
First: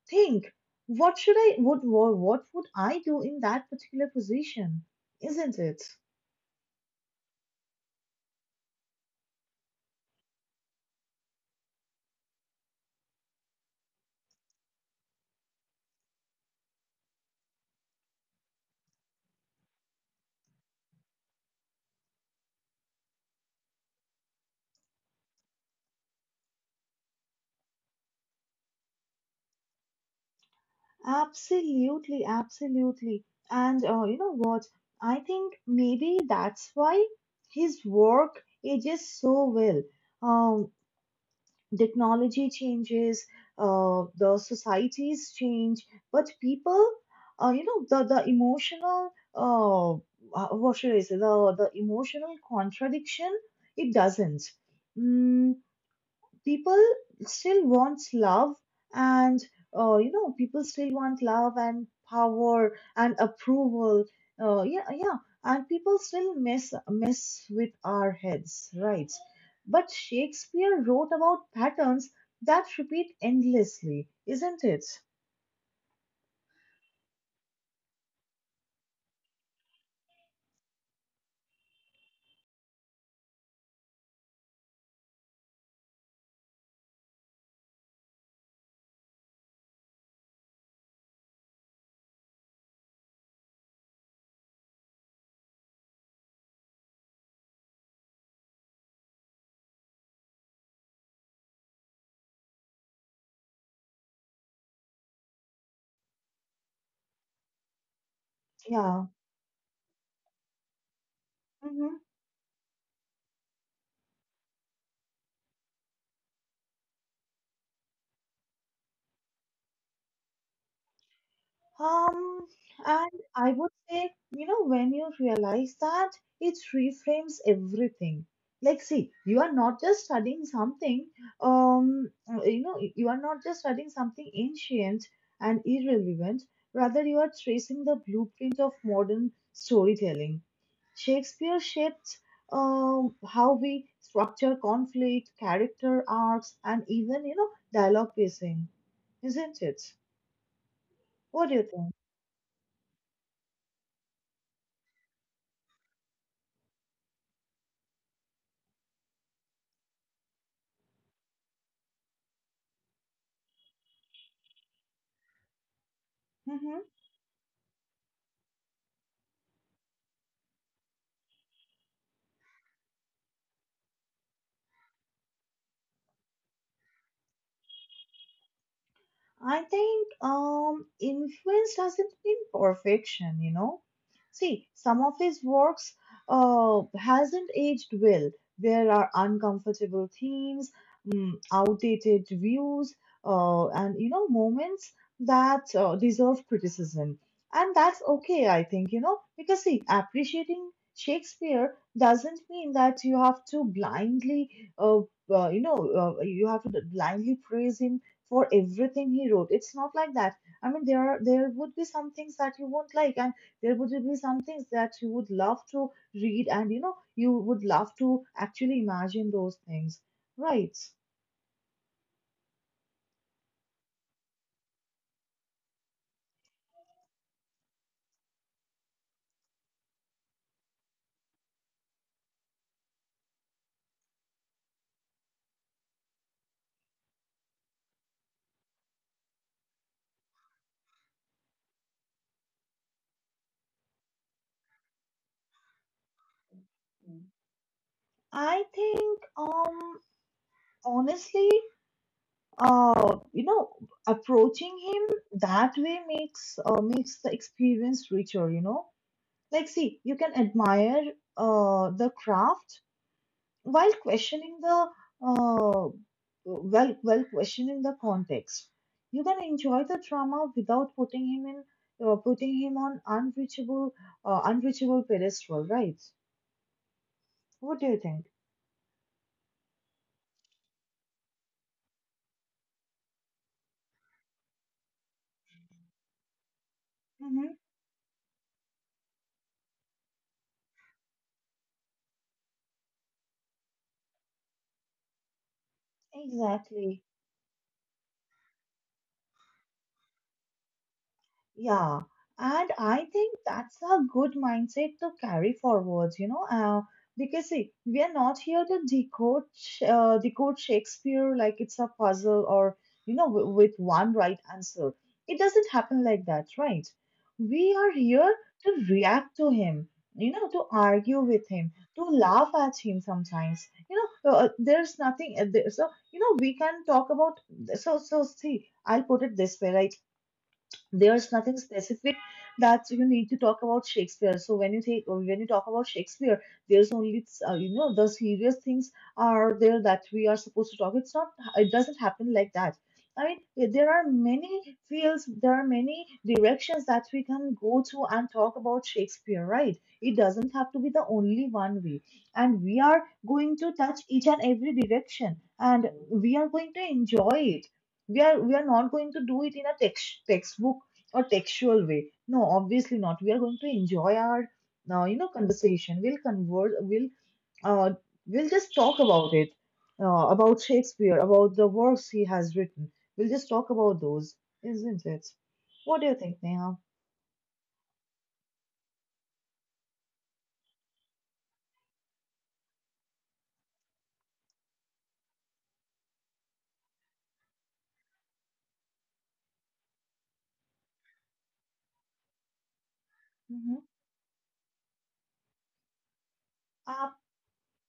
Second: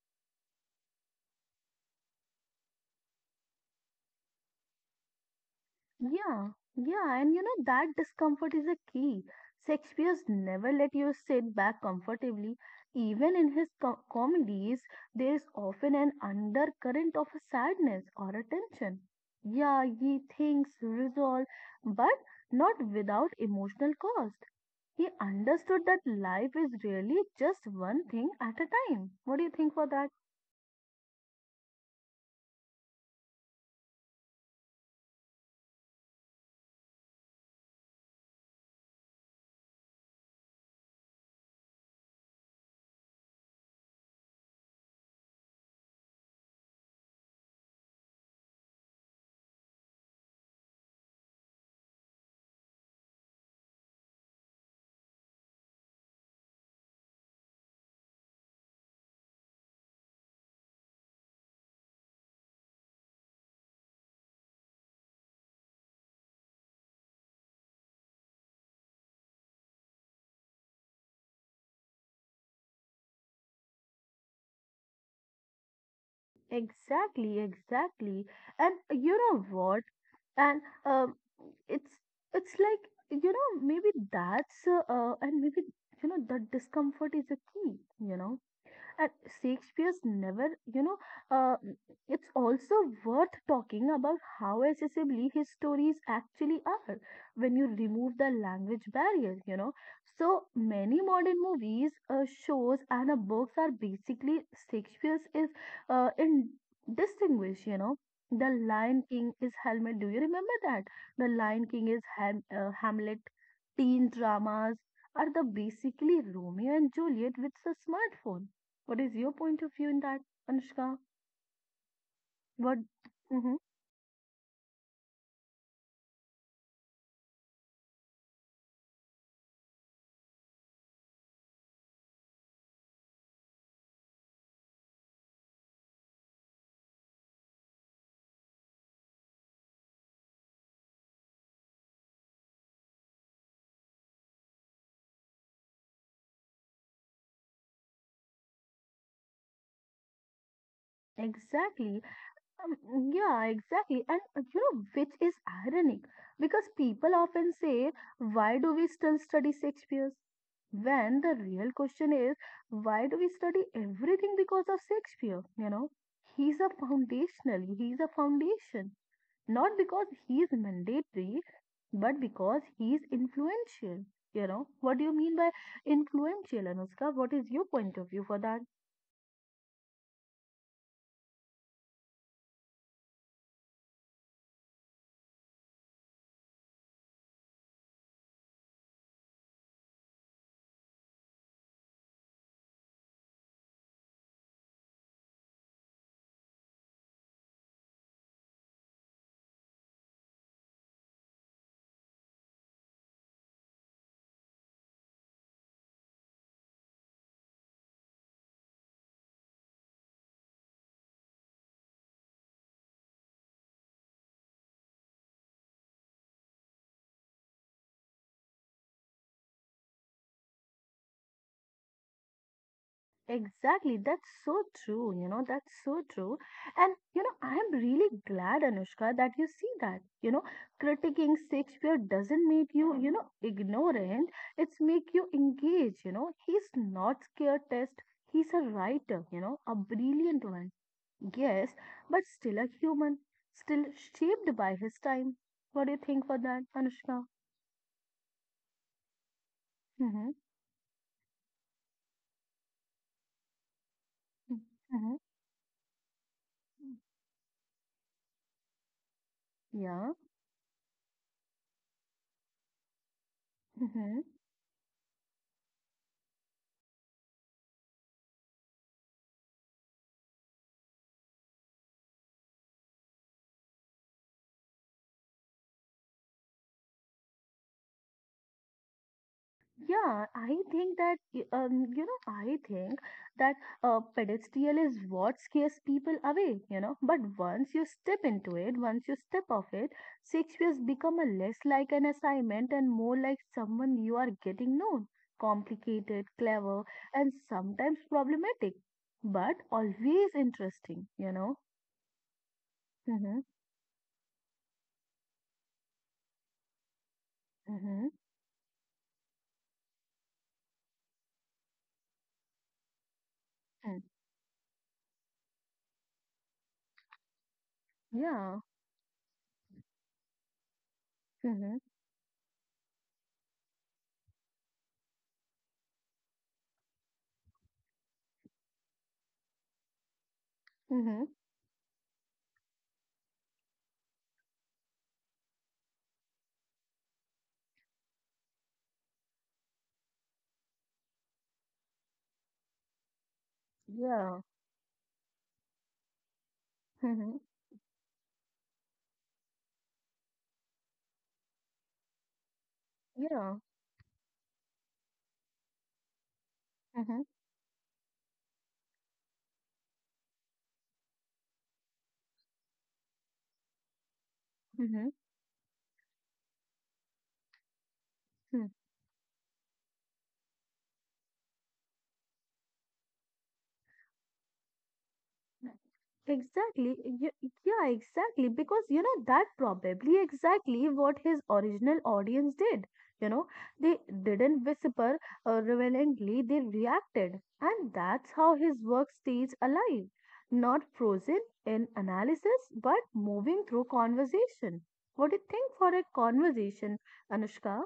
think, what should I, what, what, what would I do in that particular position, isn't it?
Yeah, yeah, and you know that discomfort is a key. Shakespeare's never let you sit back comfortably. Even in his co- comedies, there is often an undercurrent of a sadness or a tension. Yeah, he thinks resolve, but not without emotional cost. He understood that life is really just one thing at a time. What do you think for that?
Absolutely, absolutely. And uh, you know what? I think maybe that's why his work ages so well. Um, Technology changes, uh, the societies change, but people, uh, you know, the the emotional, uh, uh, what should I say? The the emotional contradiction, it doesn't. Mm, people still want love and uh, you know people still want love and power and approval. Uh, yeah, yeah. And people still mess mess with our heads, right? But Shakespeare wrote about patterns that repeat endlessly, isn't it?
Exactly, exactly. And you know what? And um, it's it's like you know maybe that's uh, uh, and maybe you know that discomfort is a key, you know. And Shakespeare's never, you know, uh, it's also worth talking about how accessibly his stories actually are when you remove the language barrier, you know. So many modern movies, uh, shows, and uh, books are basically Shakespeare's is uh, in distinguish, you know. The Lion
Yeah.
King is Hamlet. Do you remember that? The Lion King is
Mm-hmm.
Ham uh, Hamlet. Teen dramas are the basically Romeo and Juliet with a smartphone. What is your point of view in that, Anushka?
Um,
What?
and I
Mhm.
would say, you know, when you realize that, it reframes everything. Like, see, you are not just studying something, um, you know, you are not just studying something ancient and irrelevant. Rather, you are tracing the blueprint of modern storytelling. Shakespeare shaped um, how we structure conflict, character arcs, and even, you know, dialogue pacing, isn't it? What do you think?
Exactly. Um, yeah, exactly. And uh, you know, which is ironic because people often say, why do we still study Shakespeare? When the real question is, why do we study everything because of Shakespeare? You know, he's a
Mm-hmm.
foundational, he's a foundation. Not because he is mandatory, but because he is influential. You know, what do you mean by influential, Anushka? What is your point of view for that?
I think um, influence doesn't mean perfection, you know. See, some of his works uh, hasn't aged well. There are uncomfortable themes, mm, outdated views, uh, and you know moments that uh, deserve criticism, and that's okay, I think, you know, because see, appreciating Shakespeare doesn't mean that you have to blindly, uh, uh, you know, uh, you have to blindly praise him for everything he wrote. It's not like that. I mean, there are there would be some things that you won't like, and there would be some things that you would love to read, and you know, you would love to actually imagine those things, right?
Exactly. That's so true. You know, that's so true. And, you know, I am really glad, Anushka, that you see that. You know, critiquing Shakespeare doesn't make you, you know, ignorant. It's make you engage, you know. He's not scared test. He's a writer, you know, a brilliant one. Yes, but still a human, still shaped by his time. What do you think for that,
Mm.
Anushka?
I think, um,
Mm-hmm.
honestly, uh, you know, approaching
Mm-hmm.
him
Mm-hmm.
that way makes uh, makes the experience richer. You know, like see,
Yeah.
you can admire uh the craft while
Mm-hmm.
questioning the uh, well while questioning the context. You can enjoy the drama without putting him in uh, putting him on unreachable, uh, unreachable pedestal, right? What do you think?
Yeah, I think that y- um, you know, I think that a pedestal is what scares people away, you know. But
Hmm.
once you step into it, once you step off it, six years become a less like an assignment and more like someone you are getting known, complicated, clever,
Exactly.
and sometimes problematic, but always interesting, you know.
Yeah, and I think
Mm-hmm,
that's a good mindset to carry forward, you know, uh, because see, we are
mm-hmm,
not here to decode Sh- uh, decode Shakespeare like it's a puzzle or, you know, w- with
mm.
one right answer. It doesn't happen like that, right? We are here
Yeah.
to react to him, you know, to argue with him,
Mm-hmm,
to laugh at him sometimes. You know, uh, uh, there's nothing, uh, there, so, you know, we can talk about, so, so see, I'll put it this way, right?
mm-hmm,
There's nothing specific that you need to talk about Shakespeare. So when you take when you talk about Shakespeare, there's only uh, you know the serious things are there that we are supposed to talk. It's not it doesn't happen like that. I mean, eh, there are
yeah.
many fields, there are many directions that we
Mm-hmm,
can go to and talk about Shakespeare, right? It doesn't have to be the only one way. And we are going
yeah.
to touch each and every direction and we are going to
Mm-hmm,
enjoy it. We are we are not going to do it in a text textbook or textual way. No, obviously not. We are going to enjoy our uh,
mm-hmm,
you know conversation. We'll converse. We'll uh,
mm hmm mm hmm yeah mm
we'll
hmm yeah mm hmm
just
mm
talk about it, uh, about Shakespeare, about the works he has written. We'll just talk about those, isn't it?
hmm.
What do you think, Neha?
Exactly, y- yeah, exactly. Because you know that probably exactly what his original audience did. You know, they didn't whisper uh, relevantly, they reacted, and that's how his work stays alive. Not frozen in analysis, but moving
Mm-hmm.
through conversation. What do you think for a conversation, Anushka?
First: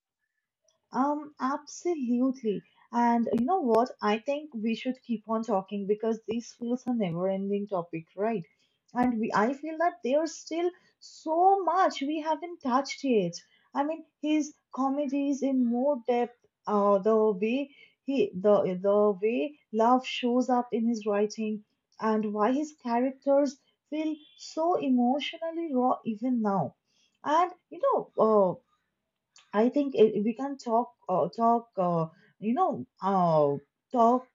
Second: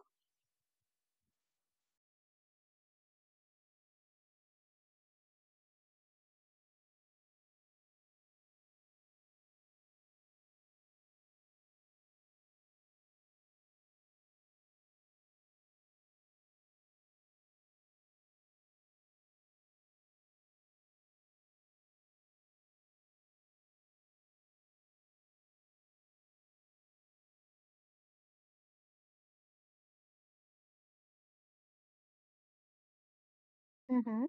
Um, absolutely. And you know what? I think we should keep on talking because this feels a never-ending topic, right? And we, I feel that there's still so much we haven't touched yet. I mean, his comedies in more depth, uh, the way he, the the way love shows up in his writing, and why his characters feel so emotionally raw even now. And you know, uh, I think it, we can talk, uh, talk, uh, you know, uh, talk
Mm-hmm.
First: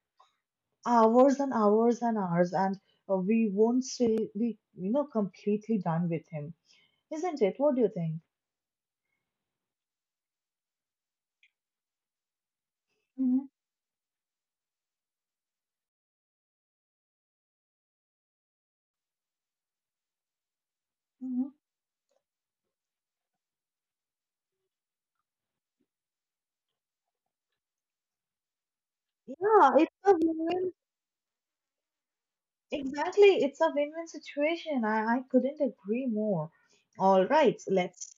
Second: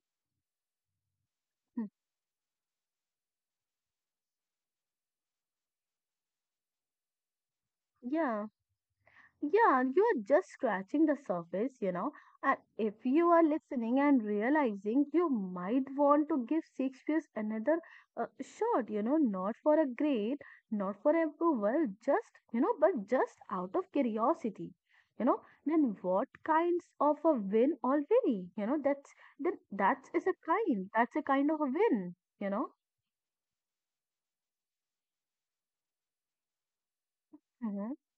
hours and
Hmm.
hours and hours, and uh, we won't say we, you know, completely done with him, isn't it? What do you think?
Yeah. Yeah, you're just scratching the surface, you know. And if you are
Hmm.
listening and realizing you might want to give Shakespeare another uh, shot, you know, not for a grade, not for
Hmm.
approval, just, you know, but just out of curiosity, you know, then what kinds of a win already, you know, that's, then
Yeah, it's
that
a
is a
win-win.
kind, that's a kind of a win, you know.
Exactly, it's a win-win situation. I, I couldn't agree more. All right,
Mm-hmm,
let's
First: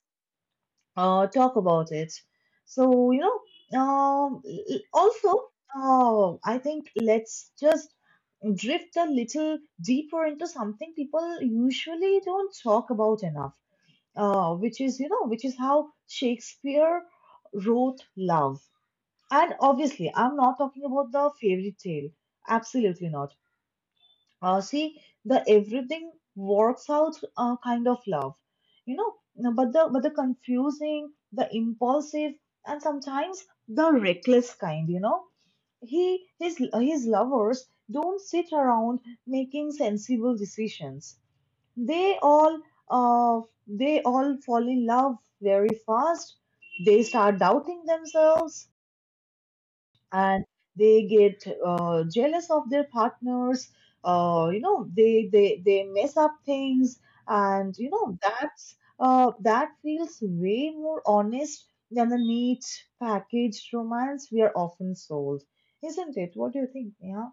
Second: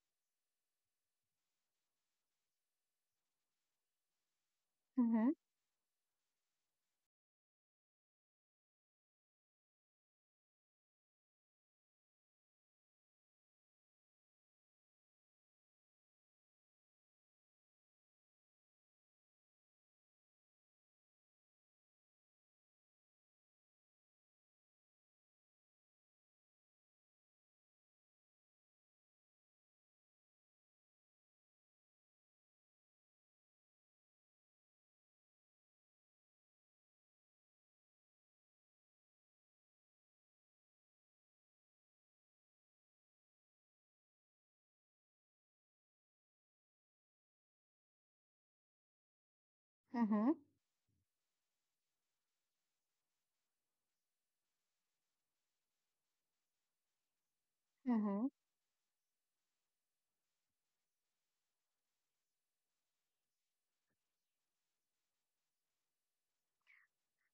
uh, talk about it. So, you know, um, l- l-
mm-hmm,
also, uh, I think let's just drift a little deeper into something people usually don't talk about enough, uh, which is, you know, which is how Shakespeare wrote love. And obviously, I'm not talking about the fairy tale. Absolutely not. Uh, see, the everything works out uh, kind of love, you know. No, But the but the confusing, the impulsive, and sometimes the reckless kind, you know. He his his lovers don't sit around making sensible decisions. They all uh they all fall in love very fast. They start doubting themselves,
mm-hmm,
and they get uh, jealous of their partners. Uh, you know they they they mess up things, and you know
mm-hmm.
that's uh, that feels way more honest than the neat packaged romance we are often sold, isn't it? What do you think? Yeah,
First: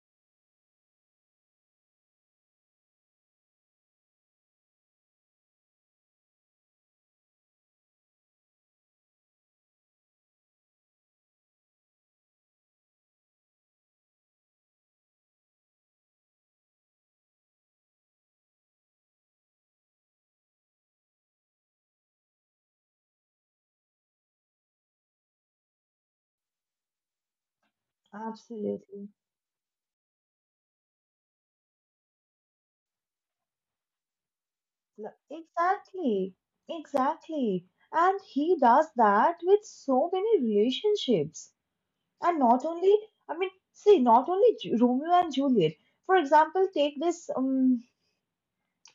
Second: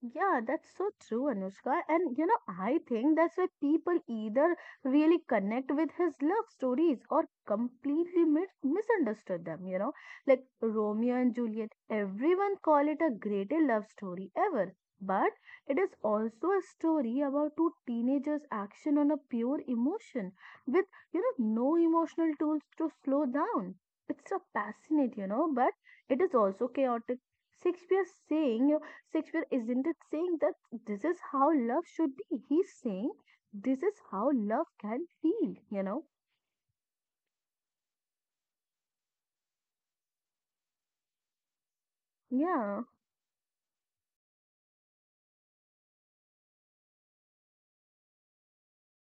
Yeah, that's so true, Anushka. And you know, I think that's why people either really connect with his love stories or completely mis misunderstood them, you know, like Romeo and Juliet. Everyone call it a greatest love story ever, but it is also a story about two teenagers' action on a pure emotion with, you know, no emotional tools to slow down. It's so passionate, you know, but it is also chaotic. Shakespeare saying
absolutely.
Shakespeare isn't it saying that this is how love should be. He's saying this is how love can
L-
feel, you know?
exactly, exactly. And he does that with so many relationships. And not
Yeah,
only, I mean, see, not only Ju- Romeo and Juliet. For example, take this, um,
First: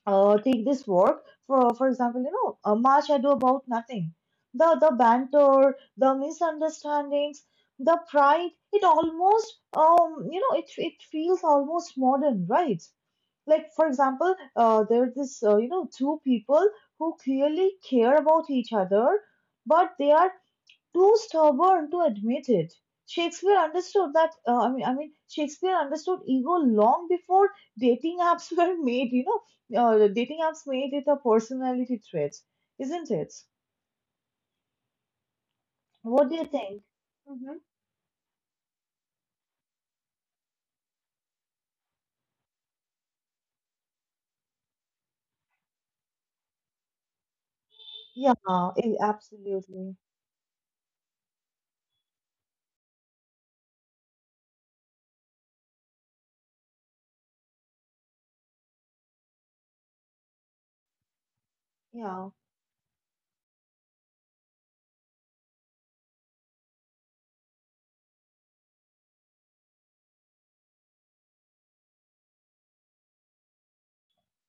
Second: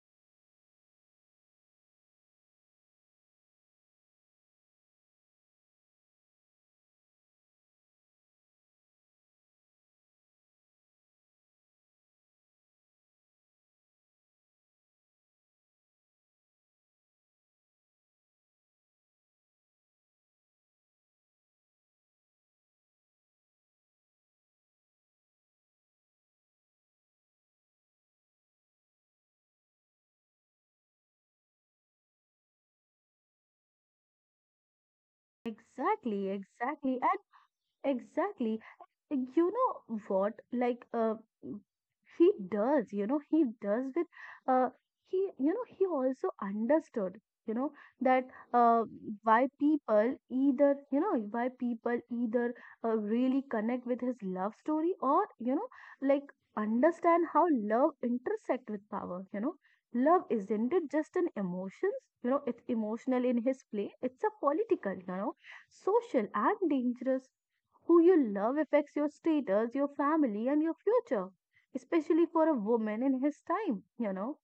uh, take this work. For for example, you know, uh, Much Ado About Nothing. The the banter, the misunderstandings, the pride. It almost, um, you know, it it feels almost modern, right? Like for example, uh, there's this, uh, you know, two people who clearly care about each other, but they are too stubborn to admit it. Shakespeare understood that. Uh, I mean, I mean, Shakespeare understood ego long before dating apps were made. You know, uh, the dating apps made it a personality trait, isn't it?
exactly,
What do you think?
exactly.
Hmm.
Exactly. You know what? Like, uh, he does, you know, he does with, uh, he, you know, he also understood, you know, that
Yeah,
uh,
eh,
why
absolutely.
people either, you know, why people either uh, really connect with his love story or, you know, like understand how love intersect with power, you know. Love isn't it just an emotions,
Yeah,
you know, it's emotional in his play, it's a political, you know, social and dangerous who you love affects your status, your family, and your future, especially for a woman in his time, you know.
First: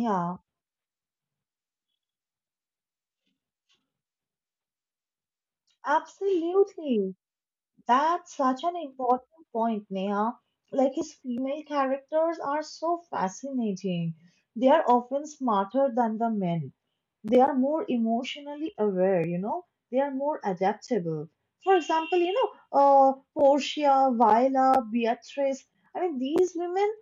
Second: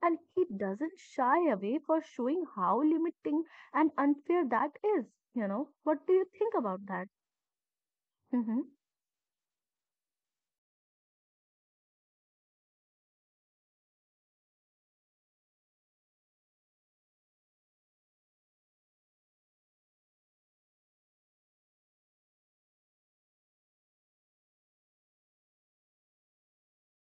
And he doesn't shy away for showing how limiting and unfair that is, you know. What do you think about that?
absolutely. That's
Mm-hmm.
such an important point, Neha. Like his female characters are so fascinating. They are often smarter than the men. They are more emotionally aware, you know. They are more adaptable. For example, you know, uh, Portia, Viola, Beatrice. I mean, these women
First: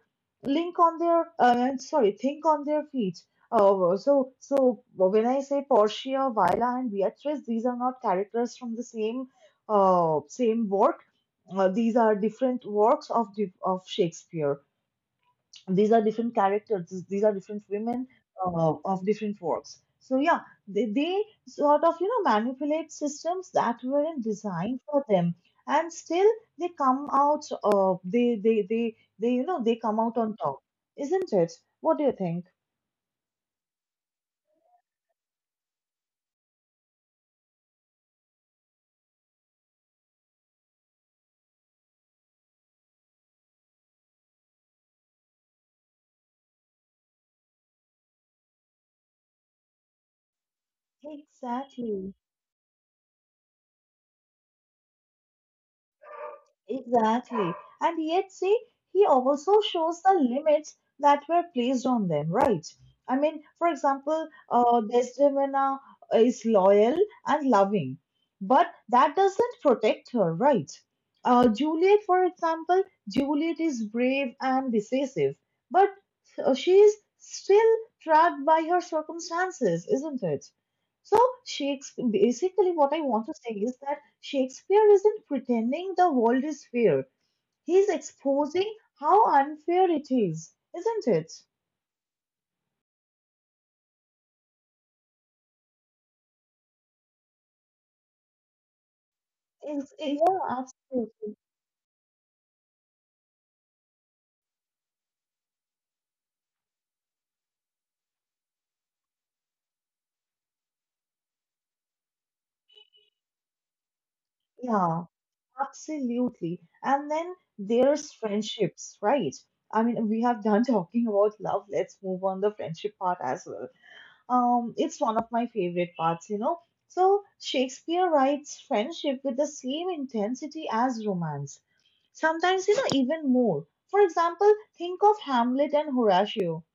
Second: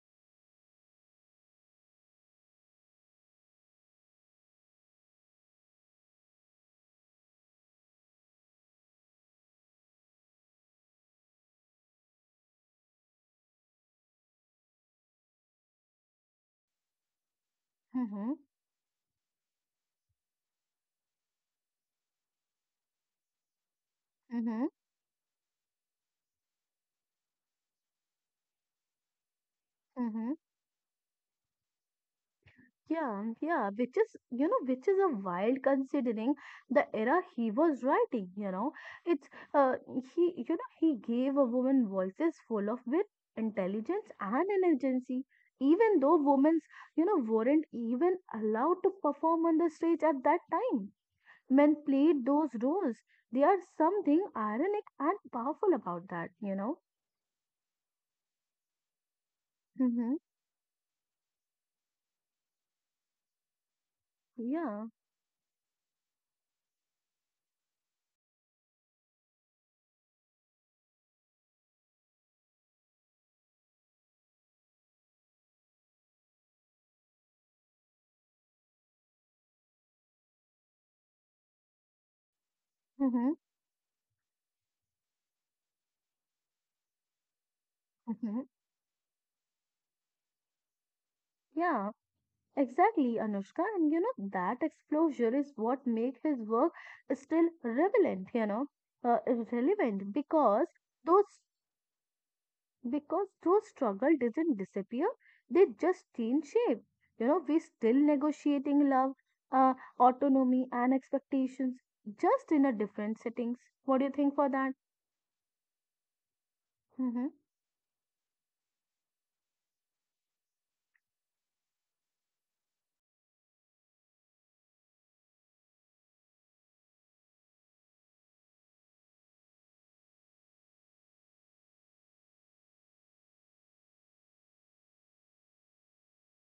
link on their uh, sorry think on their feet. Uh, so so when I say Portia, Viola and Beatrice, these are not characters from the same uh, same work. Uh, these are different works of the- of Shakespeare. These are different characters, these these are different women
Mm-hmm.
uh, of different works. So yeah, they, they sort of, you know, manipulate systems that weren't
Mm-hmm.
designed for them, and still they come out, uh, they, they they they, you know, they come out
Mm-hmm.
on top, isn't it? What do you think?
Yeah, yeah, which is, you know, which is a wild considering the era he was writing, you know. It's, uh, he, you know, he gave a woman voices full of wit, intelligence, and energy. Even though women, you know, weren't even allowed to perform on the stage at that time. Men
Exactly.
played those roles. They are something ironic and powerful about that, you know.
Exactly. And yet, see, he also shows the
Mm-hmm.
limits that were placed on them, right? I mean, for example, uh,
Yeah.
Desdemona is loyal and loving, but that doesn't protect her, right? Uh, Juliet, for example, Juliet is brave and decisive, but uh, she is still trapped by her circumstances, isn't it? So Shakespeare, basically what I want
Mm-hmm.
to say is that Shakespeare isn't pretending the world is fair. He's
Mm-hmm.
exposing how unfair it is, isn't
Yeah. Exactly, Anushka, and you know that exposure is what makes his work still relevant. You know, uh,
It's, yeah,
relevant because
absolutely.
those because those struggle doesn't disappear; they just change shape. You know, we still negotiating love, uh, autonomy, and expectations, just in a different settings. What do you think for that?
Yeah, absolutely. And then
Mm-hmm.
there's friendships, right? I mean, we have done talking about love. Let's move on the friendship part as well. Um, it's one of my favorite parts, you know. So Shakespeare writes friendship with the same intensity as romance. Sometimes, you know, even more. For example, think of Hamlet and Horatio.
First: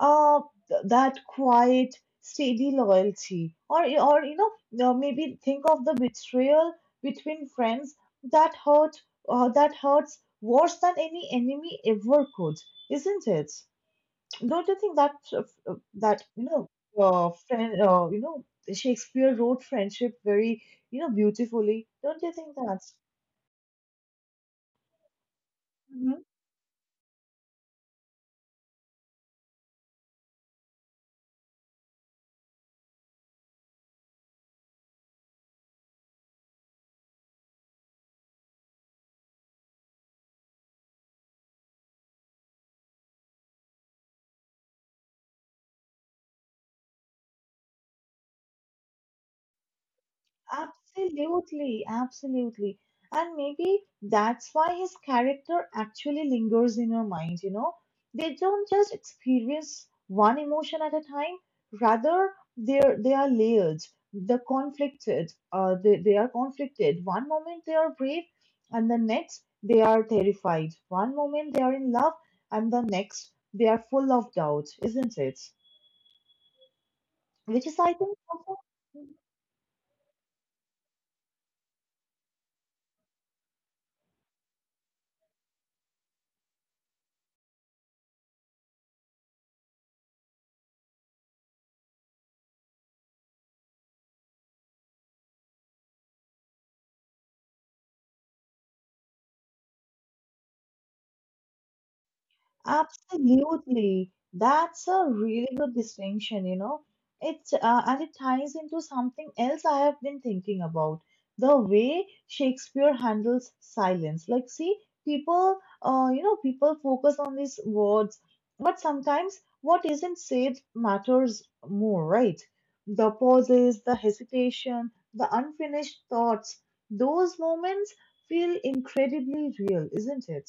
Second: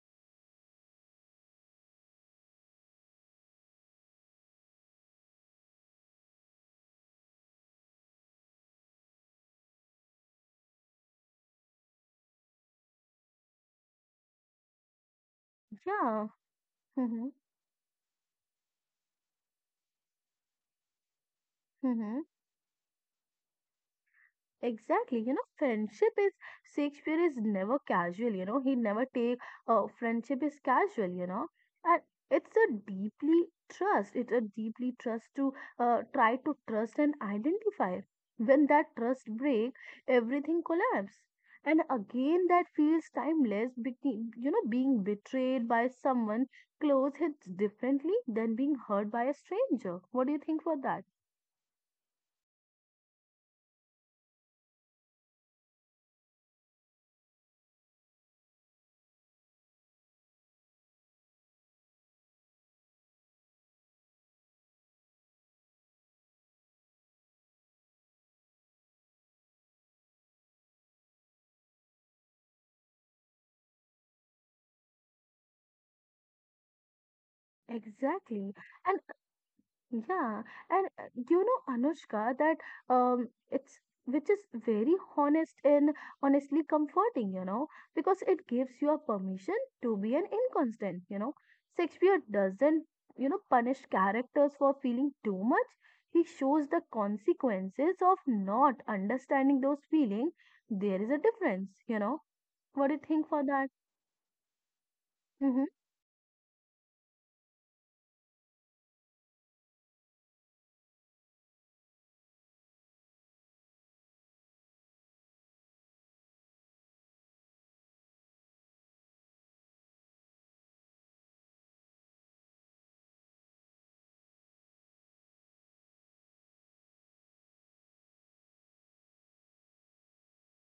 Uh, th- that quiet, steady loyalty, or or you know, uh, maybe think of the betrayal between friends that hurt, uh, that hurts worse than any enemy ever could, isn't it? Don't you think that uh, that
Yeah.
you know, uh,
Mm-hmm.
friend, uh, you know, Shakespeare wrote friendship very, you know, beautifully. Don't
Mm-hmm.
you think that?
Exactly, you know, friendship is Shakespeare is never casual, you know, he never take uh, friendship is casual, you know, and it's a deeply trust, it's a deeply trust to uh, try to trust and identify. When that trust break, everything collapse. And again, that feels timeless, be- you know, being betrayed by someone close hits differently than being hurt by a stranger. What do you think for that?
Absolutely, absolutely. And maybe that's why his character actually lingers in your mind, you know? They don't just experience one emotion at a time, rather they're they are layered, they're conflicted, uh they, they are conflicted. One moment they are brave and the next they are terrified. One moment they are in love and the next they are full of doubt, isn't it? Which is I think
Exactly.
also
Yeah, and uh, you know, Anushka, that um, it's which is very honest and honestly comforting, you know, because it gives you a permission to be an inconstant, you know. Shakespeare doesn't, you know, punish characters for feeling too much. He shows the consequences of not understanding those feelings. There is a difference, you know. What do you think for that?
Absolutely. That's a
Mm-hmm.
really good distinction, you know. It uh, and it ties into something else I have been thinking about. The way Shakespeare handles silence. Like, see, people, uh, you know, people focus on these words, but sometimes what isn't said matters more, right? The pauses, the hesitation, the unfinished thoughts, those moments feel incredibly real, isn't it?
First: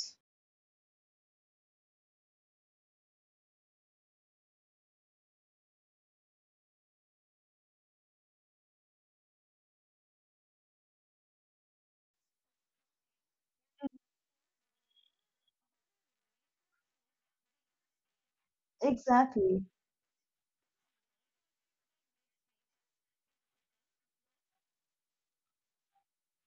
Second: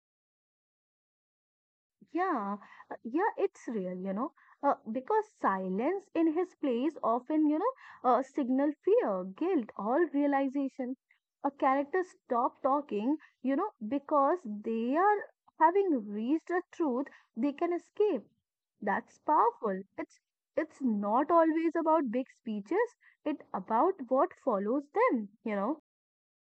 Yeah, uh, yeah, it's real, you know, uh, because silence in his place often, you know, uh, signal fear, guilt, or realization. A character stop talking, you know, because they are having reached a truth they can escape. That's
Exactly.
powerful. It's it's not always about big speeches. It's about what follows them, you know.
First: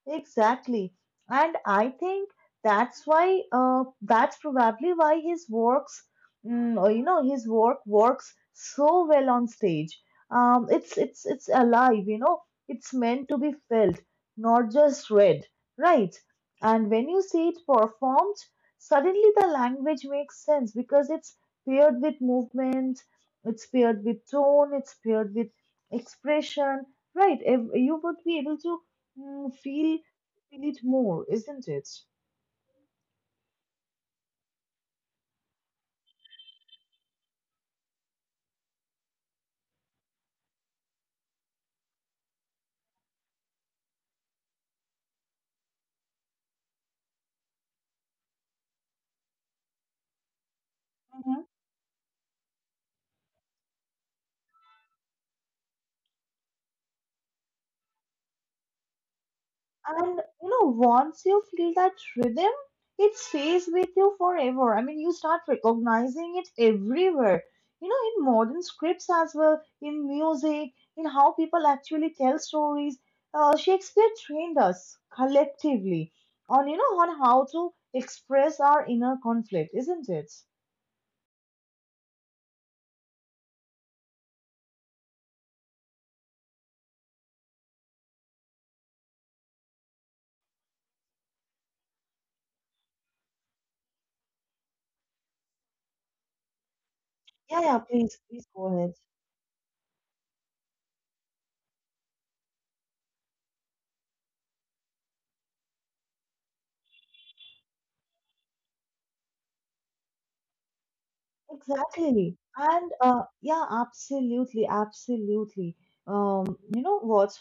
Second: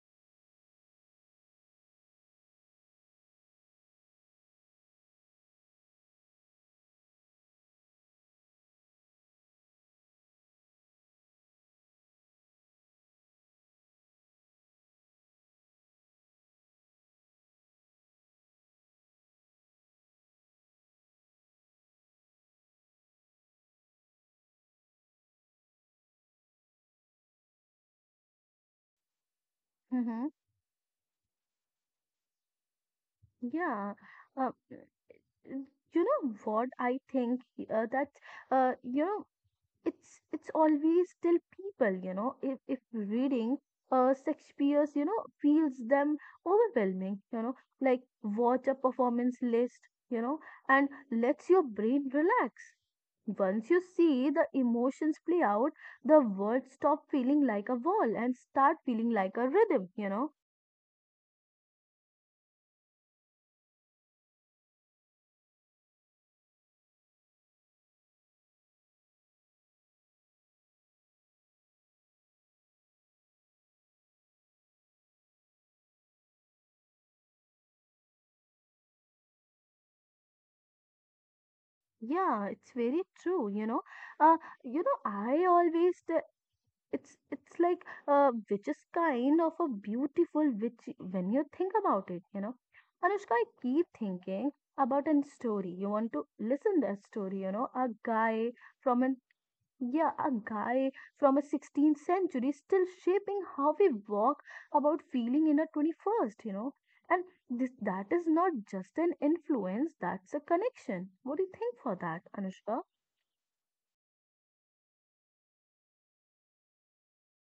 Exactly. And I think that's why, uh, that's probably why his works, mm, or, you know, his work works so well on stage. Um, it's it's it's alive, you know. It's meant to be felt, not just read, right? And when you see it performed, suddenly the language makes sense because it's paired with movement, it's paired with tone, it's paired with expression, right? Ev- You would be able to mm, feel
Mm-hmm.
feel it more, isn't it?
Yeah. Uh, Mm, you know what I think uh, that uh, you know it's it's always still people, you know, if, if reading uh, Shakespeare's you know feels them overwhelming, you know, like watch a performance list, you know, and lets
Mhm.
your brain relax. Once you see the emotions play out the words stop feeling like a wall and start feeling like a rhythm, you know.
And you know, once you feel that rhythm, it stays with you forever. I mean, you start recognizing it everywhere. You know, in modern scripts as well, in music, in how people actually tell stories. Uh, Shakespeare trained us collectively on, you know, on how to express our inner conflict, isn't it?
Yeah, it's very true, you know. uh, you know I always t- it's it's like uh, which is kind of a beautiful which when you think about it, you know. Anushka, I keep thinking about a story you want to listen that story, you
Yeah,
know.
yeah,
a
please,
guy
please go ahead.
from an yeah a guy from a sixteenth century still shaping how we walk about feeling in a twenty-first, you know. And this that is not just an influence, that's a connection. What do you think for that,
Exactly.
Anushka?
And uh, yeah, absolutely, absolutely. Um, you know what?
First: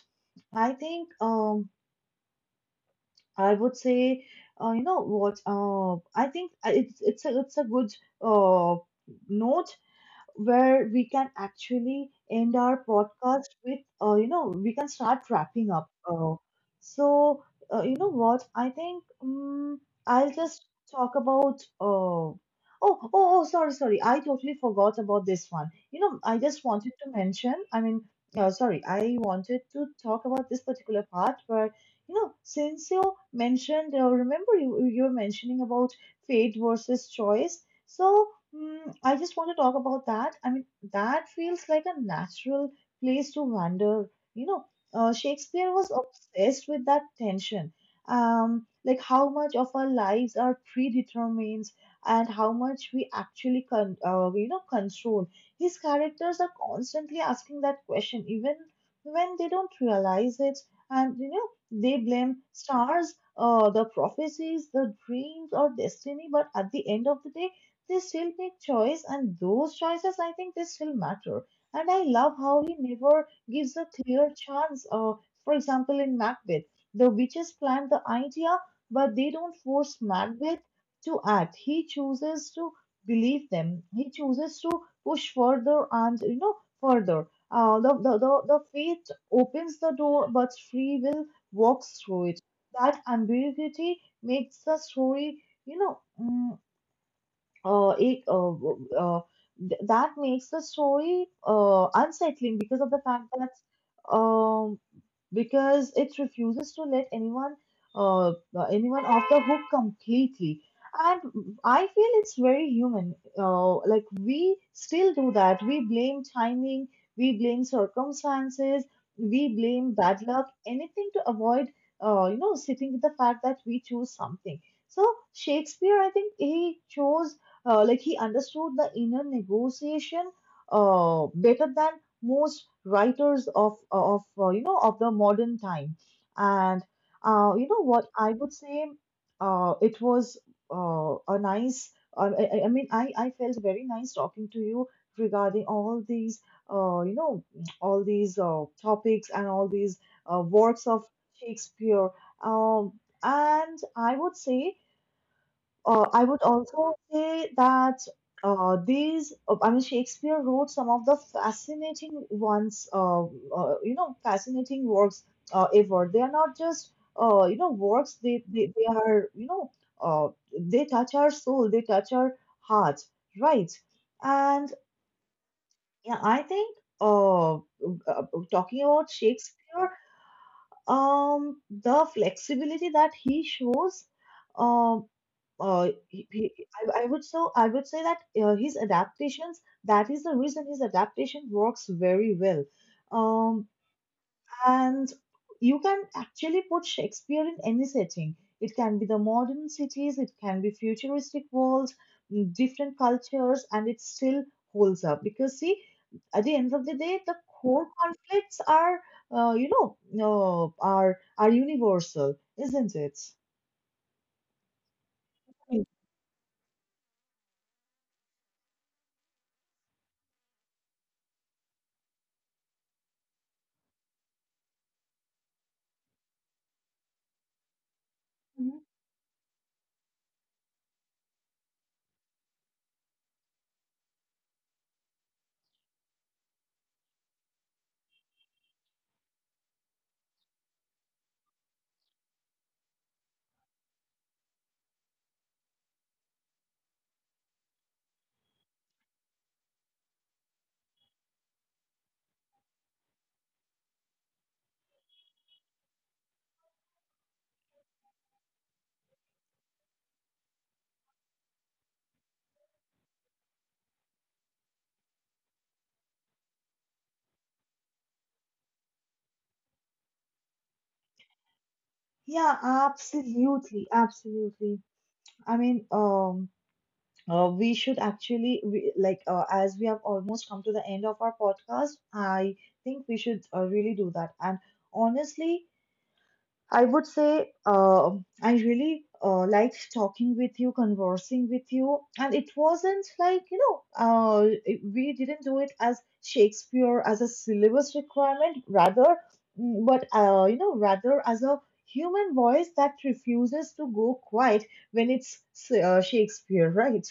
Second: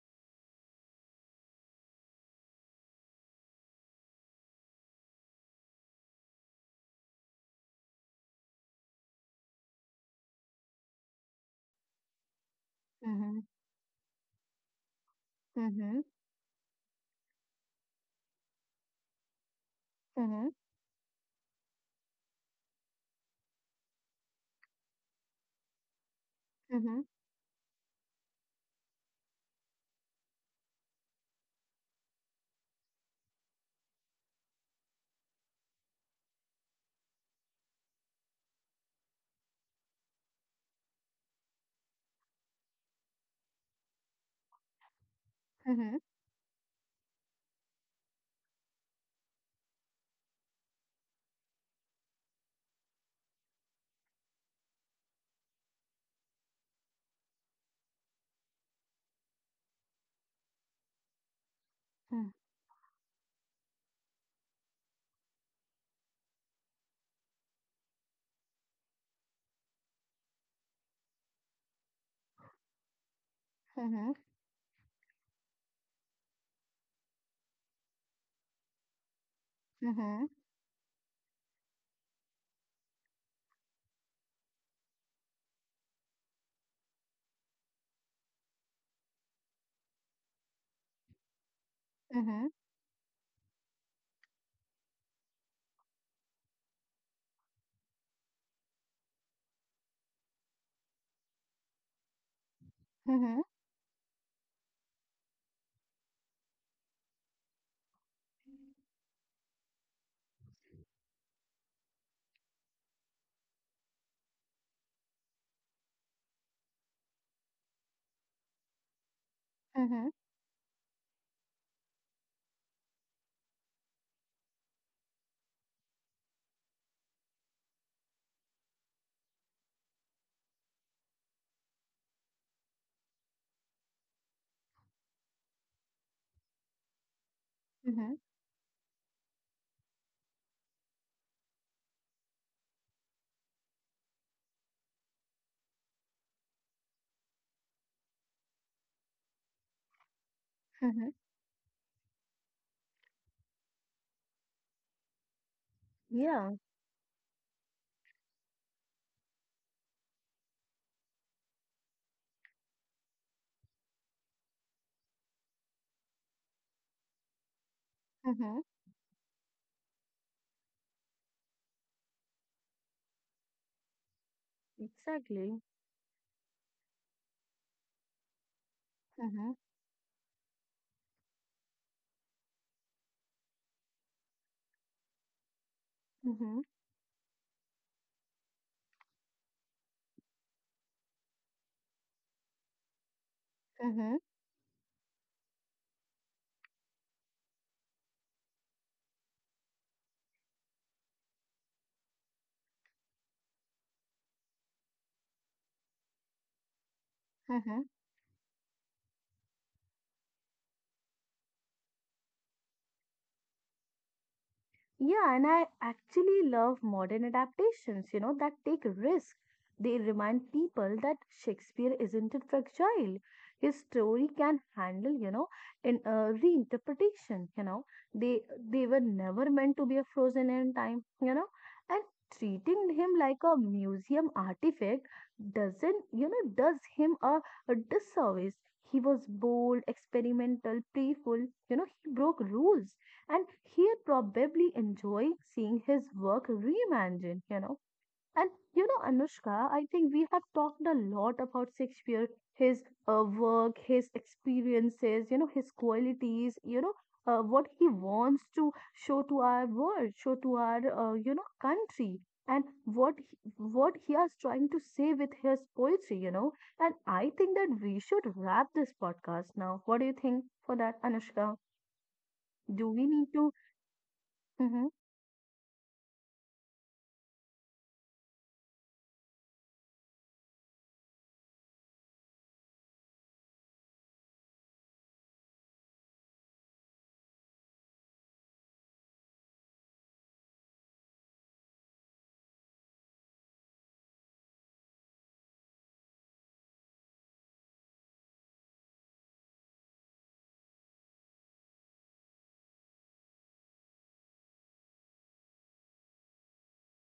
I think um, I would say uh, you know what? Uh, I think I- it's it's a it's a good uh, note where we can actually end our
Mm-hmm,
podcast with, uh, you know, we can start wrapping up.
mm-hmm,
Uh, so, uh, you know what? I think um, I'll
mm-hmm,
just talk about. Uh, Oh, oh, oh, sorry, sorry. I totally forgot about this one. You know, I just wanted
mm-hmm,
to mention, I mean, uh, sorry, I wanted to talk about this particular part, but you know, since you mentioned, uh, remember you you were mentioning about fate versus choice. So Mm, I just want to talk about that. I mean, that feels like a natural place to wander. You know, uh, Shakespeare was
mm-hmm,
obsessed with that tension. Um, like how much of our lives are predetermined and how much we actually con uh, you know control. His characters are constantly asking that question, even when they don't realize it. And you know, they blame stars, uh, the prophecies, the dreams, or destiny. But at the end of the day they still make choice, and those choices, I think, they still matter. And I love how he never gives a
mm-hmm.
clear chance. Uh, for example, in Macbeth, the witches plant the idea but they don't force
Mhm,
Macbeth to act. He chooses to believe them, he chooses to push further and, you know, further. Uh, the, the, the, the faith opens the door, but free will walks through it.
mhm,
That ambiguity makes the story, you know mm, uh, it, uh, uh, th- that makes the story uh, unsettling because of the fact
mhm,
that um, because it refuses to let anyone uh, uh, anyone off the hook completely. And I feel it's very human. Uh, like we still do that. We blame timing, we blame circumstances, we blame
mhm,
bad luck, anything to avoid uh, you know, sitting with the fact that we choose something. So Shakespeare, I think, he chose uh, like he understood the inner negotiation uh, better than most writers of of uh, you know, of the modern time. And uh, you know what
mhm,
I would say, uh, it was uh, a nice. Uh, I, I I mean I, I felt very nice talking to you regarding all these, uh, you know, all these uh, topics and all these uh, works of
mhm.
Shakespeare. um, and I would say uh, I would
Yeah,
also say that uh, these, uh, I mean, Shakespeare wrote some of the fascinating ones, uh, uh, you know, fascinating works uh, ever. They are not just, uh, you know, works, they,
mhm,
they, they are, you know, uh, they touch our soul, they touch our heart, right? And
exactly.
yeah, I think uh, uh, talking about
Mhm,
Shakespeare, um, the flexibility that he shows. um uh, he, he-
mhm,
I, I would, so I would say that uh, his adaptations, that is the reason his adaptation works very well. Um,
mhm,
and you can actually put Shakespeare in any setting. It can be the modern cities, it can be futuristic worlds, mm, different cultures, and it still holds up because, see, at the end of the day, the
mhm.
core conflicts are uh, you know uh, are are universal, isn't it?
Yeah, and I actually love modern adaptations, you know, that take risks. They remind people that Shakespeare isn't fragile. His story can handle, you know, in uh, reinterpretation, you know. They they were never meant to be a frozen in time, you know. And treating him like a museum artifact doesn't, you know, does him a, a disservice. He was bold, experimental, playful, you know, he broke rules and he'd probably enjoy seeing his work reimagined, you know. And you know, Anushka, I think we have talked a lot about Shakespeare, his uh, work, his experiences, you know, his qualities, you know, uh, what he wants to show to our world, show to our, uh, you know, country. And what he, what he is trying to say with his poetry, you know, and I think that we should wrap this podcast now. What do you think for that, Anushka?
Yeah,
Do we need to?
absolutely, absolutely.
Mhm.
I mean, um, uh, we should actually re like uh, as we have almost come to the end of our podcast, I think we should uh, really do that. And honestly, I would say uh, I really uh, liked talking with you, conversing with you, and it wasn't like, you know, uh, it- we didn't do it as Shakespeare as a syllabus requirement, rather, mm, but uh, you know, rather as a human voice that refuses to go quiet when it's uh, Shakespeare, right?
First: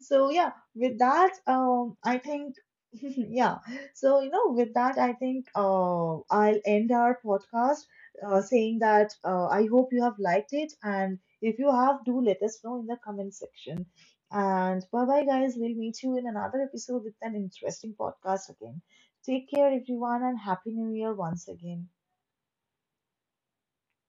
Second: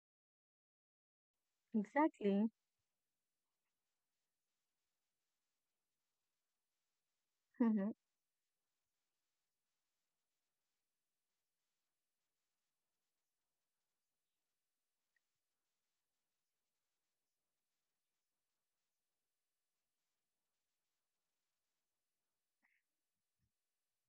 So yeah, with that, um, I
Exactly.
think yeah. So you know, with that, I think uh, I'll end our podcast
Mhm.
uh, saying that uh, I hope you have liked it, and if you have, do let us know in the comment section. And bye bye, guys. We'll meet you in another episode with an interesting podcast again. Take care, everyone, and happy New Year once again.